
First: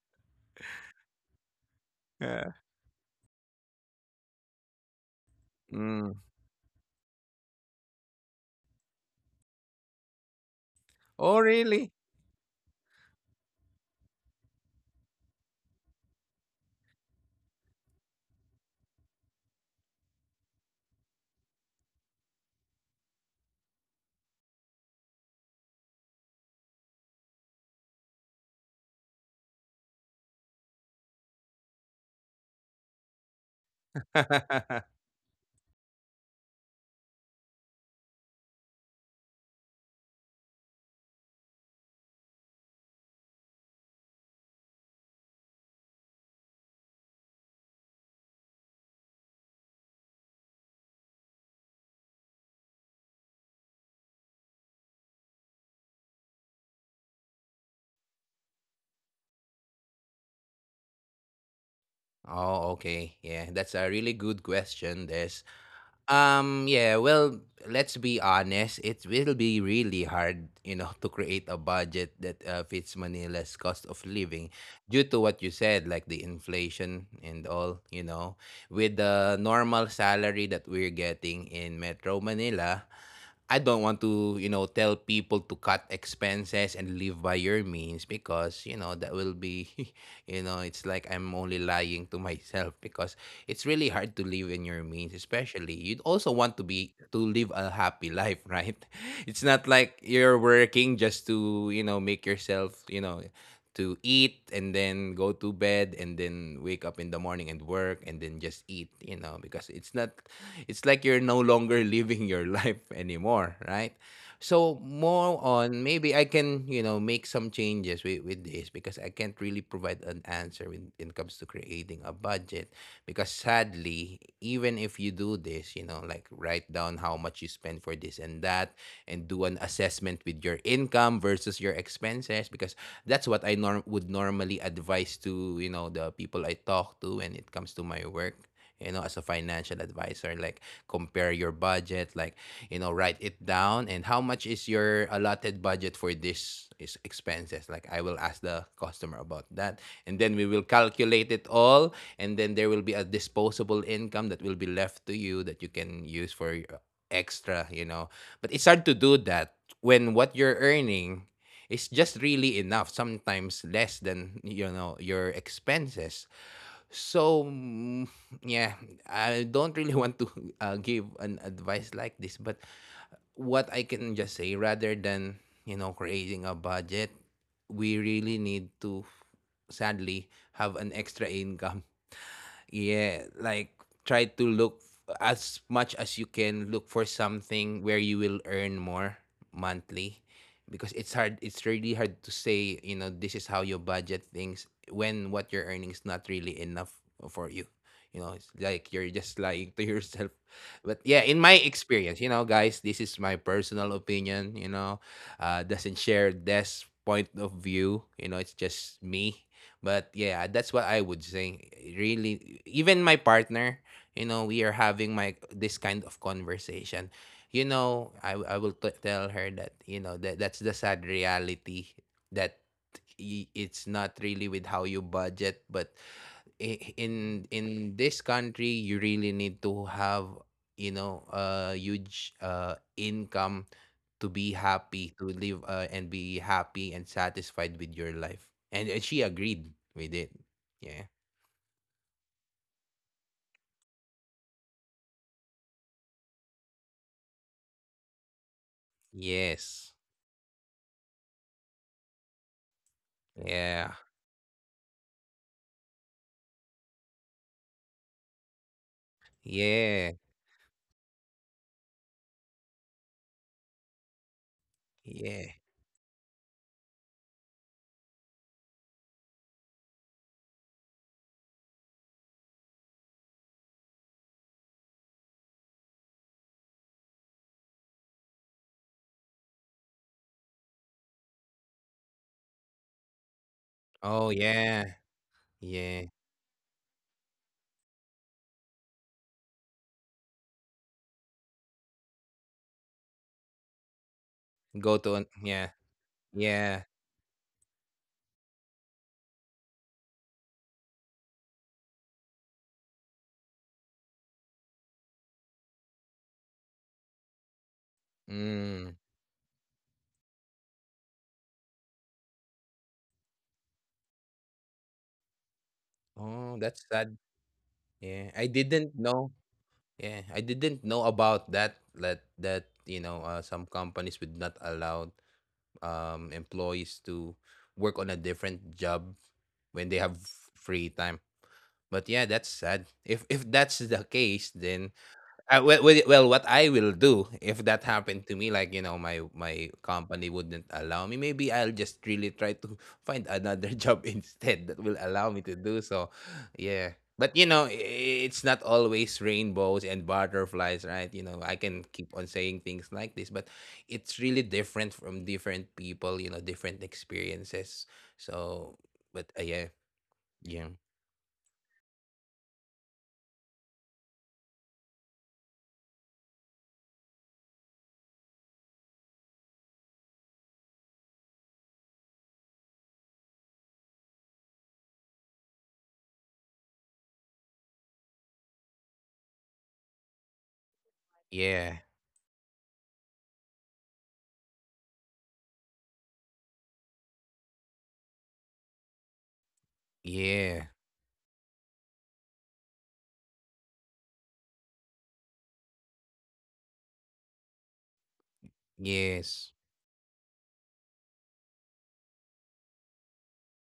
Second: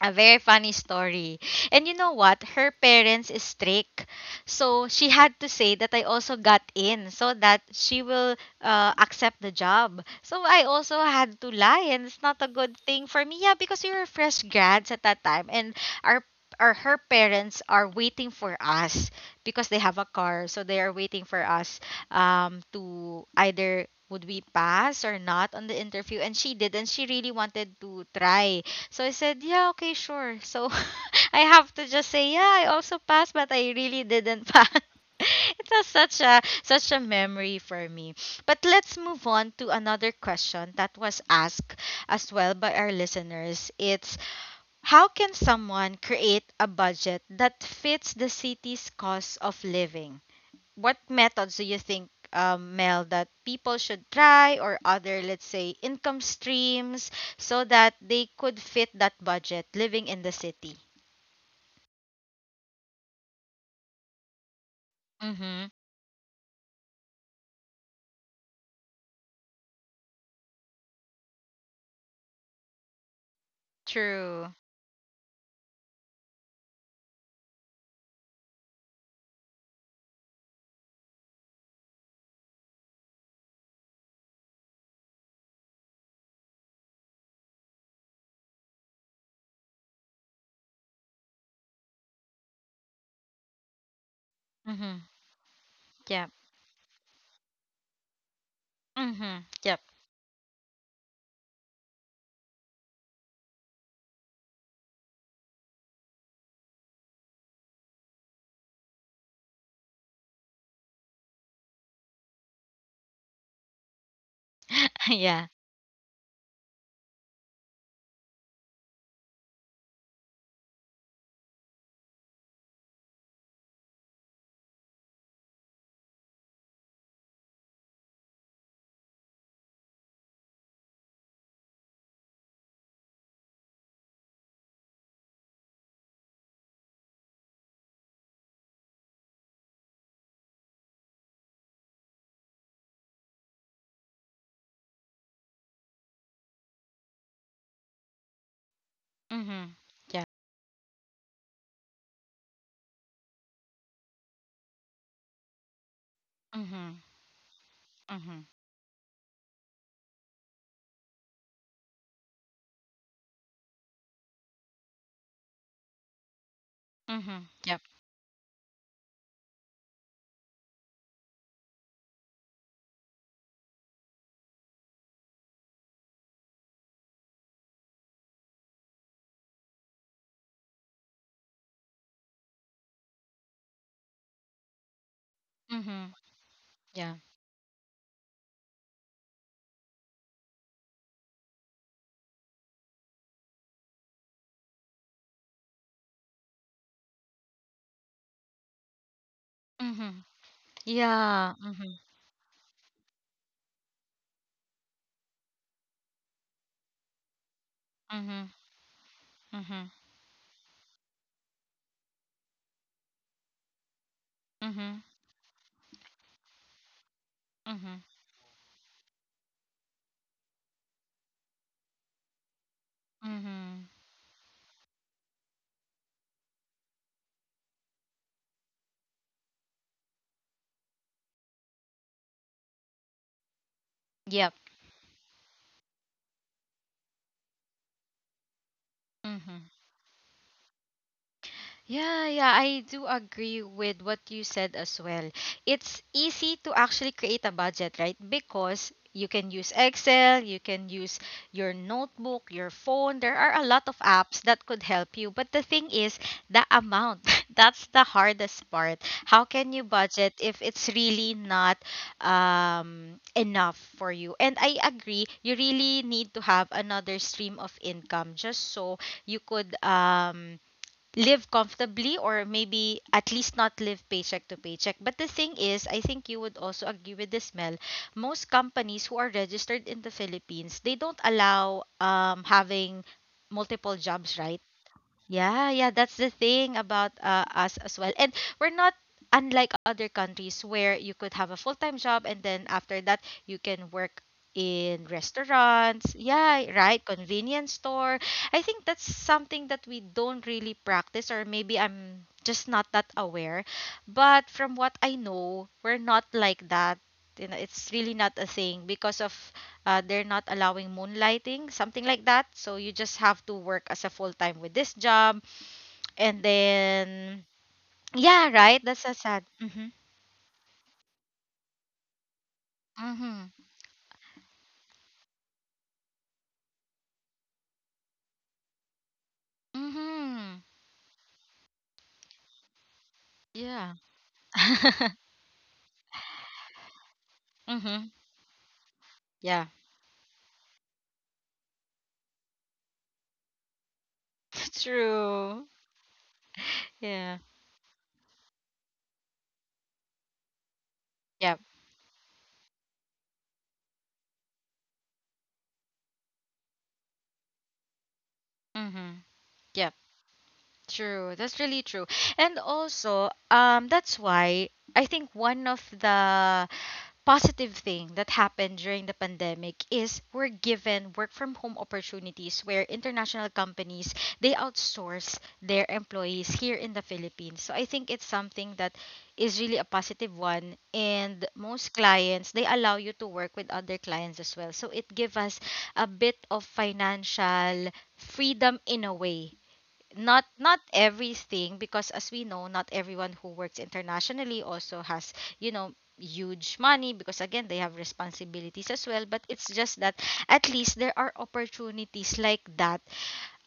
a very funny story. And you know what?
Yeah.
Her parents is strict. So she had to say that I
Mm.
also got in so that she will accept the job. So I also had
Oh,
to lie,
really?
and it's not a good thing for me. Yeah, because we were fresh grads at that time, and our or her parents are waiting for us because they have a car, so they are waiting for us to either would we pass or not on the interview. And she did, and she really wanted to try. So I said, yeah, okay, sure. So I have to just say, yeah, I also passed, but I really didn't pass. It was such a memory for me. But let's move on to another question that was asked as well by our listeners. It's how can someone create a budget that fits the city's cost of living? What methods do you think, Mel, that people should try, or other, let's say, income streams, so that they could fit that budget living in the city?
Oh, okay. Yeah, that's a really good question, this.
Mm-hmm.
Yeah, well, let's be honest, it will be really hard, you know, to create a budget that fits Manila's cost of
True.
living due to what you said, like the inflation and all, you know. With the normal salary that we're getting in Metro Manila, I don't want to, you know, tell people to cut expenses and live by your means because, you know, that will be You know, it's like I'm only lying to myself because it's really hard to live in
Mm-hmm.
your means, especially
Yeah.
you'd also want to live a happy life, right?
Mm-hmm.
It's
Yep.
not like you're working just to, you know, make yourself, you know, to eat and then go to bed and then wake up in the morning and work and then just eat, you know, because it's like you're no longer living your life anymore, right? So
Yeah.
more on maybe I can, you know, make some changes with this, because I can't really provide an answer when it comes to creating a budget. Because sadly, even if you do this, you know, like write down how much you spend for this and that and do an assessment with your income versus your expenses, because that's what I norm would normally advise to, you know, the people I talk to when it comes to my work, you know, as a financial advisor, like compare your budget, like, you know, write it down, and how much is your allotted budget for this is expenses, like I will ask the customer about
Mm-hmm.
that.
Yeah.
And then we will calculate it all, and then there will be a disposable income that will be left to you that you can use for your
Mm-hmm.
extra, you know.
Mm-hmm.
But it's hard to do that when what you're earning is just really enough, sometimes less than, you know, your expenses.
Mm-hmm.
So,
Yep.
yeah, I don't really want to give an advice like this, but what I can just say, rather than, you know, creating a budget, we really need to, sadly, have an extra income. Yeah, like try to look, as much
Mm-hmm.
as you can, look for
Yeah.
something where you will earn more monthly, because it's really hard to say, you know, this is how you budget things when what you're earning is not really enough for you. You know, it's like you're just lying to
Mm-hmm.
yourself. But
Yeah.
yeah, in my
Mm-hmm.
experience, you know, guys, this is my personal opinion, you know. Doesn't share this point of
Mm-hmm.
view, you know, it's just me.
Mm-hmm.
But yeah, that's what I would say. Really, even my partner, you know, we are
Mm-hmm.
having my this kind of conversation. You
Mm-hmm.
know, I will tell her that, you know, that that's the sad reality, that
Mm-hmm.
it's not really with how you budget, but in this country you really need to have, you know, a huge income,
Yep.
to be happy, to live, and be happy and satisfied with your life, and she
Mm-hmm.
agreed with it. Yeah.
Yeah, yeah, I do agree with what you said as well. It's easy to actually create a budget, right? Because you can use
Yes.
Excel, you can use your notebook, your phone. There are a lot of
Yeah.
apps that could help you. But the thing is, the amount. That's the hardest part. How can you budget
Yeah.
if it's really not enough for you? And I agree, you
Yeah.
really need to have another stream of income just so you could. Live comfortably, or maybe at least not live paycheck to paycheck. But the thing is, I think you would also agree with this, Mel. Most companies who are registered in the Philippines, they don't allow having multiple jobs,
Oh,
right?
yeah.
Yeah, yeah, that's
Yeah.
the thing about us as well. And we're not unlike other countries where you could have a full-time job, and then after that you can work in
Yeah.
restaurants. Yeah, right,
Yeah.
convenience store. I think that's something that we don't really practice, or maybe I'm just not that aware. But from what I know, we're not like that. You know, it's really not a thing because
Mm.
of they're not allowing moonlighting, something like that. So you just have to work as a full time with this job, and
Oh, that's sad.
then
Yeah,
yeah,
I
right. That's
didn't
so sad.
know.
Mm-hmm.
Yeah, I didn't know about that. That, you know,
Mm-hmm.
some companies would not allow employees to work on a different job when they have
Mm-hmm.
free time. But yeah, that's sad. If that's
Yeah.
the case, then, well, what I will do if that
Mm-hmm.
happened to me, like, you know, my
Yeah.
my company wouldn't allow me. Maybe I'll just really try to find another job instead that will allow me to
True.
do so. Yeah,
Yeah.
but you know, it's not always rainbows and butterflies, right? You know,
Yep.
I can keep on saying things like this, but it's really different from different people. You know, different experiences. So,
Mm-hmm.
but yeah,
Yep.
yeah,
True. That's really true. And also, that's why I think one of the positive thing that happened during the pandemic is we're given work from home opportunities where international companies they outsource their employees here in the Philippines. So I think it's something that is really a positive one, and
yeah,
most clients they allow you to work with other clients as well. So it gives us a bit of financial freedom in a way. Not not
yeah,
everything, because as we know, not everyone who works internationally also has, you know, huge money, because again they have responsibilities as well. But
yes,
it's just that at least there are opportunities like that,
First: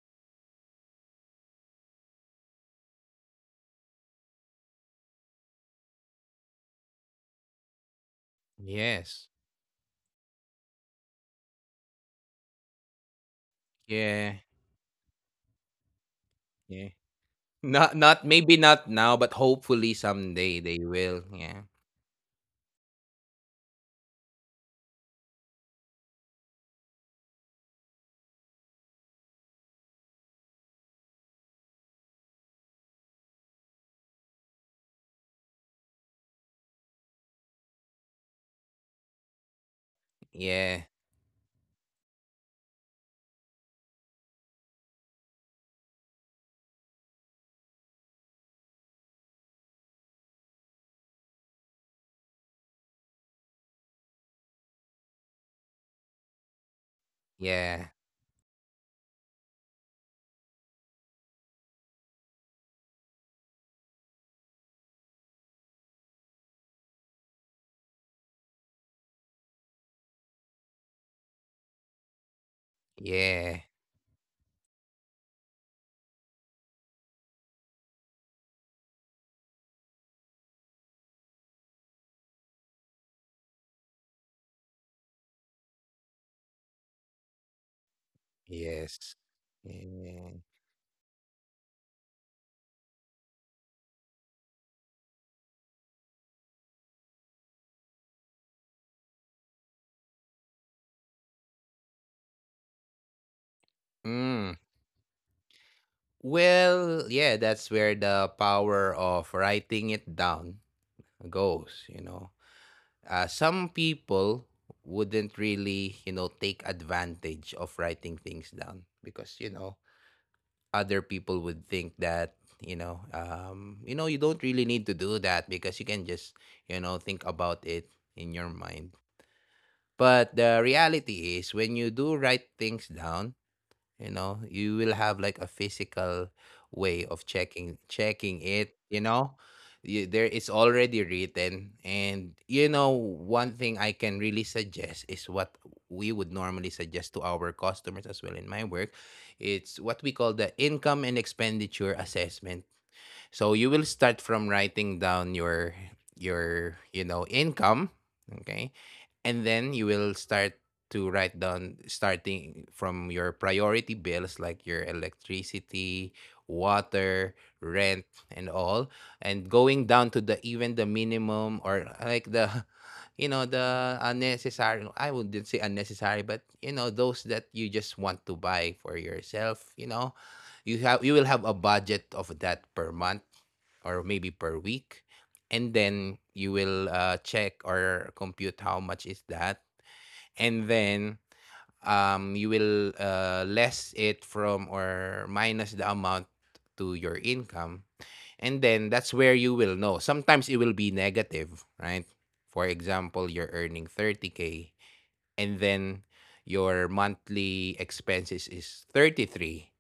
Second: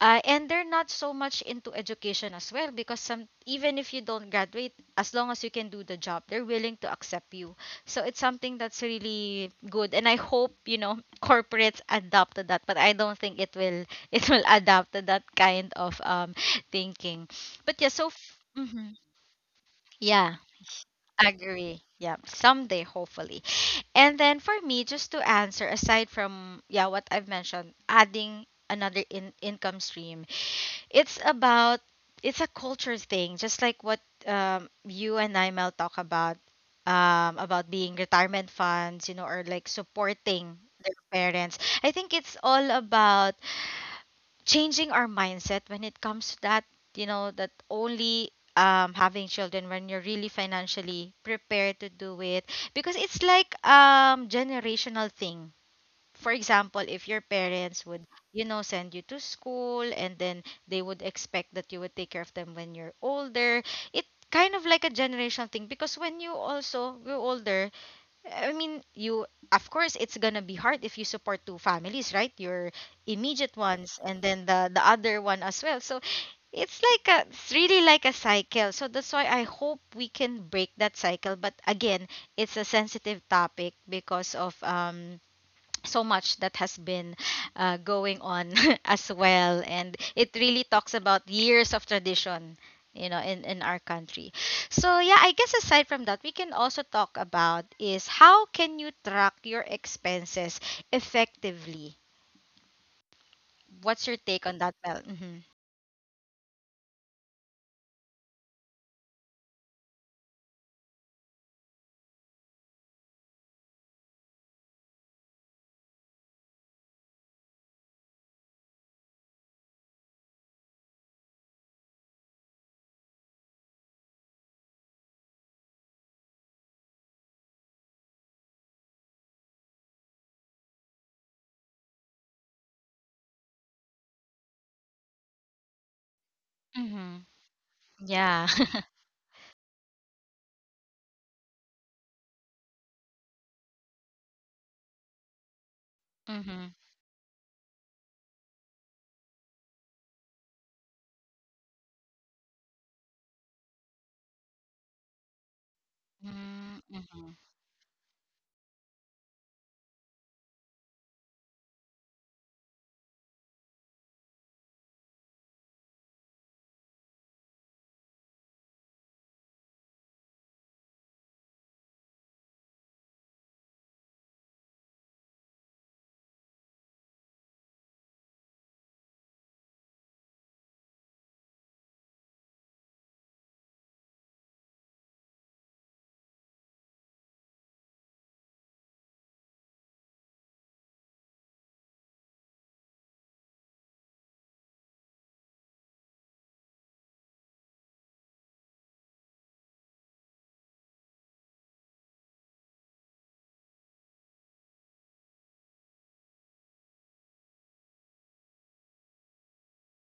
and they're not so much into education as well, because some, even if you don't graduate, as long as you can do the job, they're willing to accept you. So it's something that's
yes,
really good, and I hope, you know, corporates adapt to that. But I don't think it will it will
yeah.
adapt to that kind of
Yeah.
thinking. But yeah,
Not
so
not maybe
mhm.
not now, but hopefully
Yeah,
someday they will. Yeah.
agree. Yeah, someday hopefully. And then for me, just to answer, aside from yeah what I've mentioned, adding another in income stream, it's about it's a culture thing, just like what you and I Mel talk about being retirement funds, you know, or like supporting
Yeah.
their parents. I think it's all about changing our mindset when it comes to that. You know, that only having children when you're really financially prepared to do it, because it's like generational thing. For example, if your parents
Yeah.
would, you know, send you to school, and then they would expect that you would take care of them when you're older, it kind of like a generational thing, because when you also grow older, I mean, you, of course, it's gonna be hard if you support two families, right? Your immediate
Yeah.
ones, and then the other one as well. So it's like a, it's really like a cycle. So that's why I hope we can break that cycle. But again, it's a sensitive topic because of, so much that has been going on as
Yes.
well, and it
Yeah.
really talks about years of tradition, you know, in our country. So yeah, I guess aside from that, we can also talk about is how can you track your expenses effectively? What's your take on
Mm.
that, Mel? Mm-hmm.
Well, yeah, that's where the power of writing it down goes, you know. Some people wouldn't really, you know, take advantage of writing things down because, you know, other people would think that, you know, you know, you don't really need to do that because you can just, you know, think about it in your mind. But the reality is, when you do write things down, you know, you will have like a physical
Hmm.
way of checking
Yeah.
checking it, you know. There is already written, and, you know, one thing I can really suggest is what we would
Hmm.
normally suggest to our customers as well in my work. It's what we call the income and expenditure assessment. So you will start from writing down your you
Mm-hmm.
know, income. Okay. And then you will start to write down, starting from your priority bills, like your electricity, water, rent, and all, and going down to the, even the minimum, or like the, you know, the unnecessary. I wouldn't say unnecessary, but, you know, those that you just want to buy for yourself, you know. You will have a budget of that per month, or maybe per week. And then you will check or compute how much is that. And then, you will less it from, or minus, the amount to your income. And then that's where you will know, sometimes it will be negative, right? For example, you're earning 30K, and then your monthly expenses is 33.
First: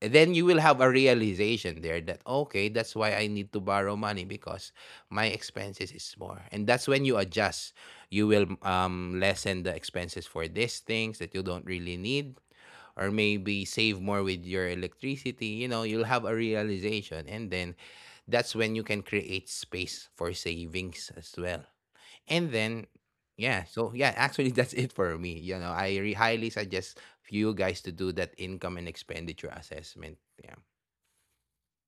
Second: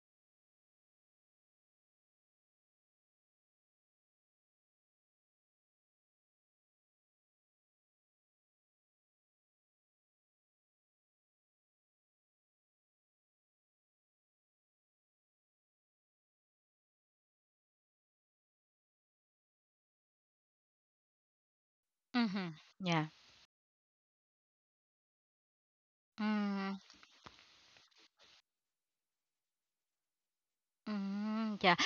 Then you will have a realization there that, okay, that's why I need to borrow money, because my expenses is more. And that's when you adjust. You will lessen the expenses for these things that you don't really need, or maybe save more with your electricity. You know, you'll have a realization, and then that's when you can create space for savings as well. And
Mm-hmm.
then, yeah, so yeah, actually that's it for me. You know, I highly
Yeah.
suggest you guys to do that income and expenditure assessment. Yeah.
Mm, yeah.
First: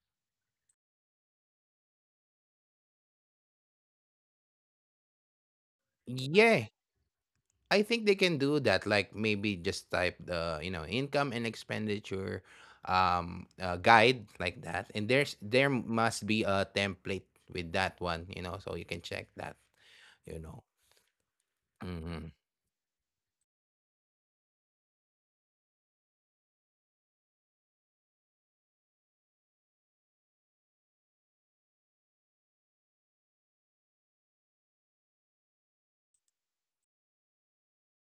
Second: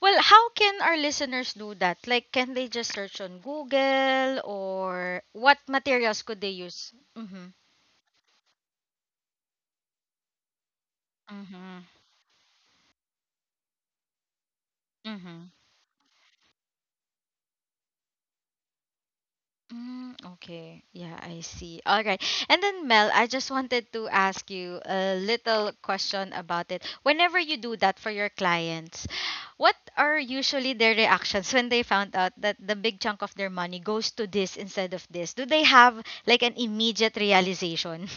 Well, how can our listeners do that? Like, can they just search on Google, or what materials could they
Yeah.
use? Mm-hmm.
I think they can do that. Like, maybe just type the, you know, income and
Mm-hmm.
expenditure guide, like that. And
Mm-hmm.
there must be a template with that one, you know, so you can check that,
Mm,
you know.
okay. Yeah, I see. All right.
Mhm.
And then, Mel, I just wanted to ask you a little question about it. Whenever you do that for your clients, what are usually their reactions when they found out that the big chunk of their money goes to this instead of this? Do they have like an immediate realization?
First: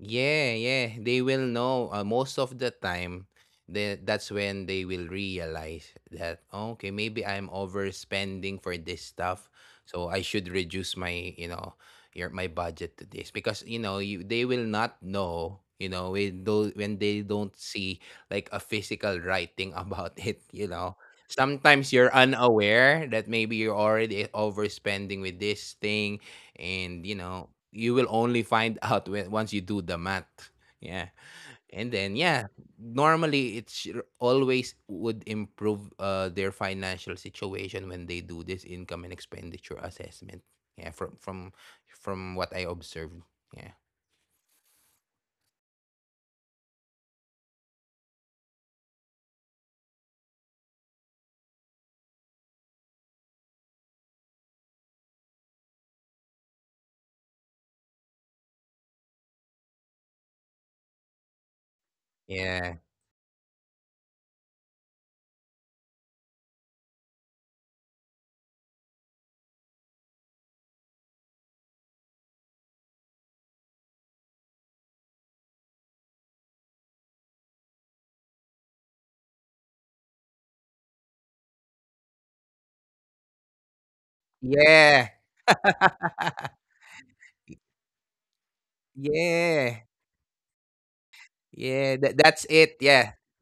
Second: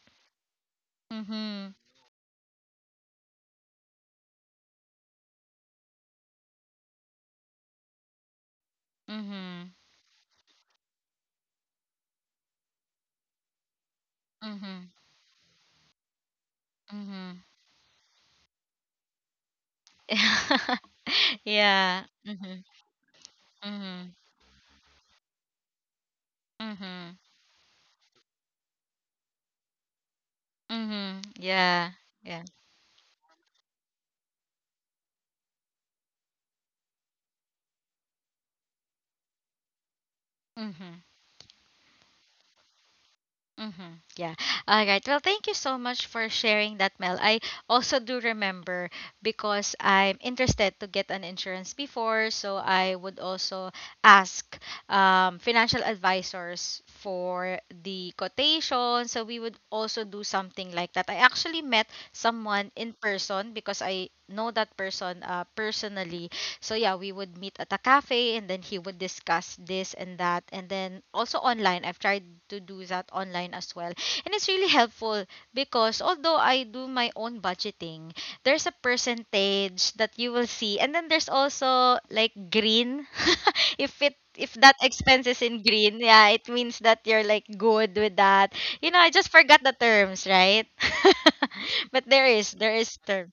Yeah, yeah. They will
Mhm.
know, most of the time, that that's when they will realize that, okay, maybe I'm overspending for this stuff.
Mhm.
So I should reduce my, you know, your my budget to this, because, you know, you they will not
Mhm.
know, you know, when those when they
Mhm.
don't see like a physical writing about it, you know. Sometimes you're
Yeah. Mhm.
unaware that maybe you're
Mhm.
already overspending with this thing, and, you
Mhm.
know, you will only find out when once you do the math. Yeah.
Mhm.
And
Yeah.
then, yeah,
Yeah.
normally, it's always would improve, their financial situation when they do this income and expenditure assessment. Yeah.
Mhm.
From what I observed. Yeah.
Mm-hmm. Yeah. All right. Well, thank you so much for sharing that, Mel. I also do remember, because I'm interested to get an insurance before, so I would also ask financial advisors for the quotation. So we would also do something like that. I actually met
Yeah.
someone in person because I know that person personally, so yeah, we would meet at a cafe and then he would discuss this and that. And then also online, I've tried to do that online as well. And it's really helpful because although I do my own budgeting, there's a percentage that you will see. And then there's also like green. If it if that
Yeah.
expense is in green, yeah, it means that you're like good with that. You know, I just forgot
Yeah.
the terms, right?
Yeah.
But
That,
there
that's
is
it.
there is
Yeah.
term.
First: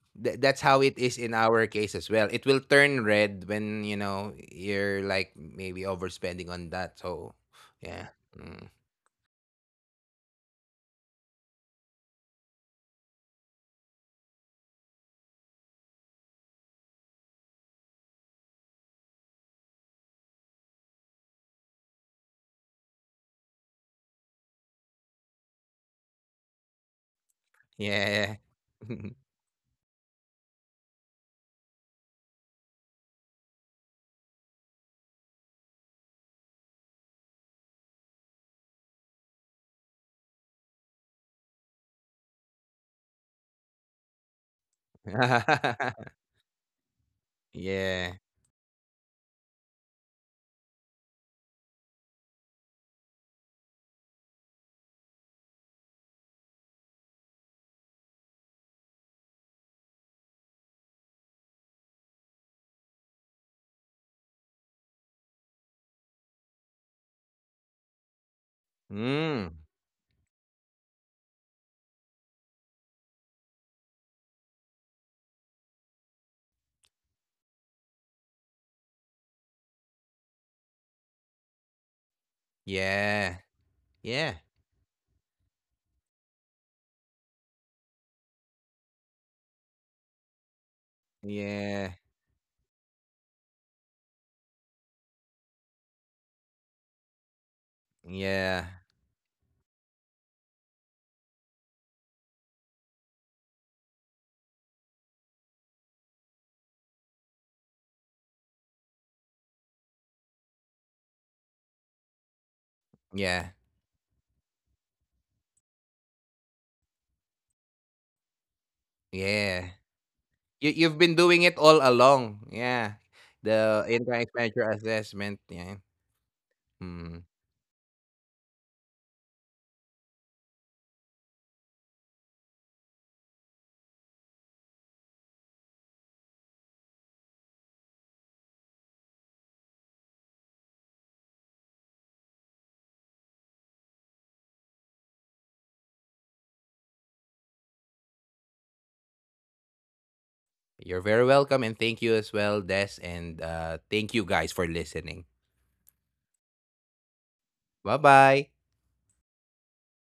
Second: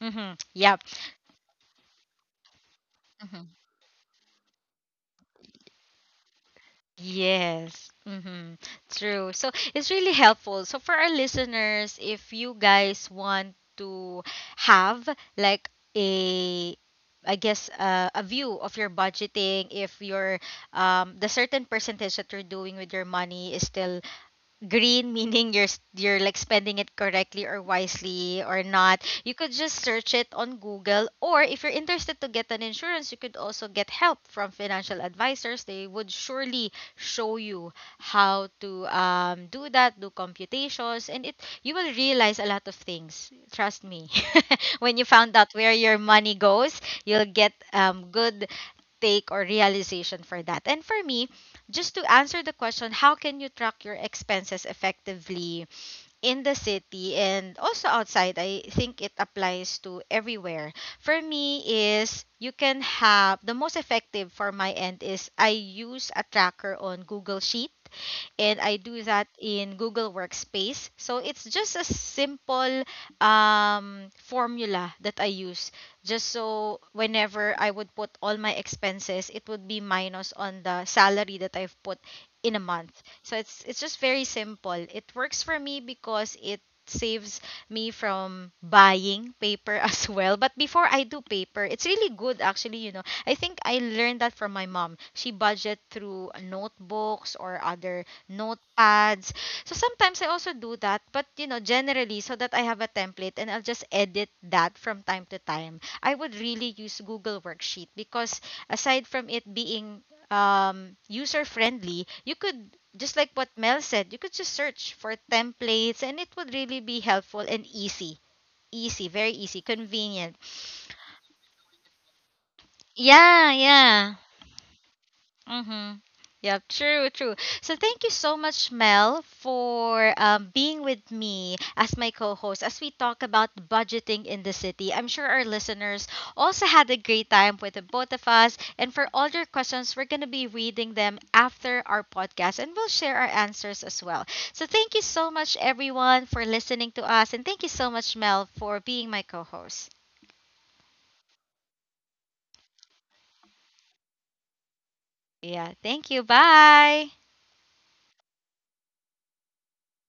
Mhm.
That's
Yep.
how it is in our case as well. It will turn red when, you know, you're like, maybe overspending on that. So
Yes,
yeah,
mm-hmm.
mm,
True. So it's really helpful. So for our listeners, if you guys want to have like a I guess a view of your budgeting, if your the certain percentage that you're doing with your money is still green, meaning you're like spending it correctly or
yeah,
wisely or not, you could just search it on Google. Or if you're interested to get an insurance, you could also get help from financial advisors. They would surely show you how to do that, do computations, and it you will realize a lot of things, trust me. When you found out where your
yeah,
money goes, you'll get
yeah,
good take or realization for that. And for me, just to answer the question, how can you track your expenses effectively? In the city and also outside, I think it applies to everywhere. For me is you can have the most effective for my end is I use a tracker on Google Sheet, and I do that
mm,
in Google Workspace, so it's just a simple formula that I use just so whenever I would put all my expenses, it would be minus on the salary that I've put in a month. So
yeah,
it's just very
yeah,
simple. It works for me because it saves me from buying paper as well. But before I do paper, it's
yeah,
really good actually, you know. I think I learned that from my mom. She budget through notebooks or other
yeah,
notepads. So sometimes I also do that, but you know, generally so that I have a template and I'll just edit that from time to time. I would really use Google worksheet because aside from it being user friendly, you could just like what
yeah,
Mel said, you could just search for templates and it would really be helpful and easy. Easy, very easy,
yeah.
convenient.
You've been doing it all along. Yeah,
Yeah,
the
yeah.
income expenditure assessment. Yeah.
Mm-hmm. Yep, true,
Mm.
true. So thank you so much, Mel, for being with me as my co-host as we talk about budgeting in the city. I'm sure our listeners also had a great time with the both of us. And for all your questions, we're going to be reading them after our podcast, and we'll share our answers as well. So thank you so much, everyone, for listening to us. And thank you so much, Mel, for being my co-host.
You're very welcome, and thank you as well, Des, and thank you guys for listening.
Yeah, thank you. Bye.
Bye-bye.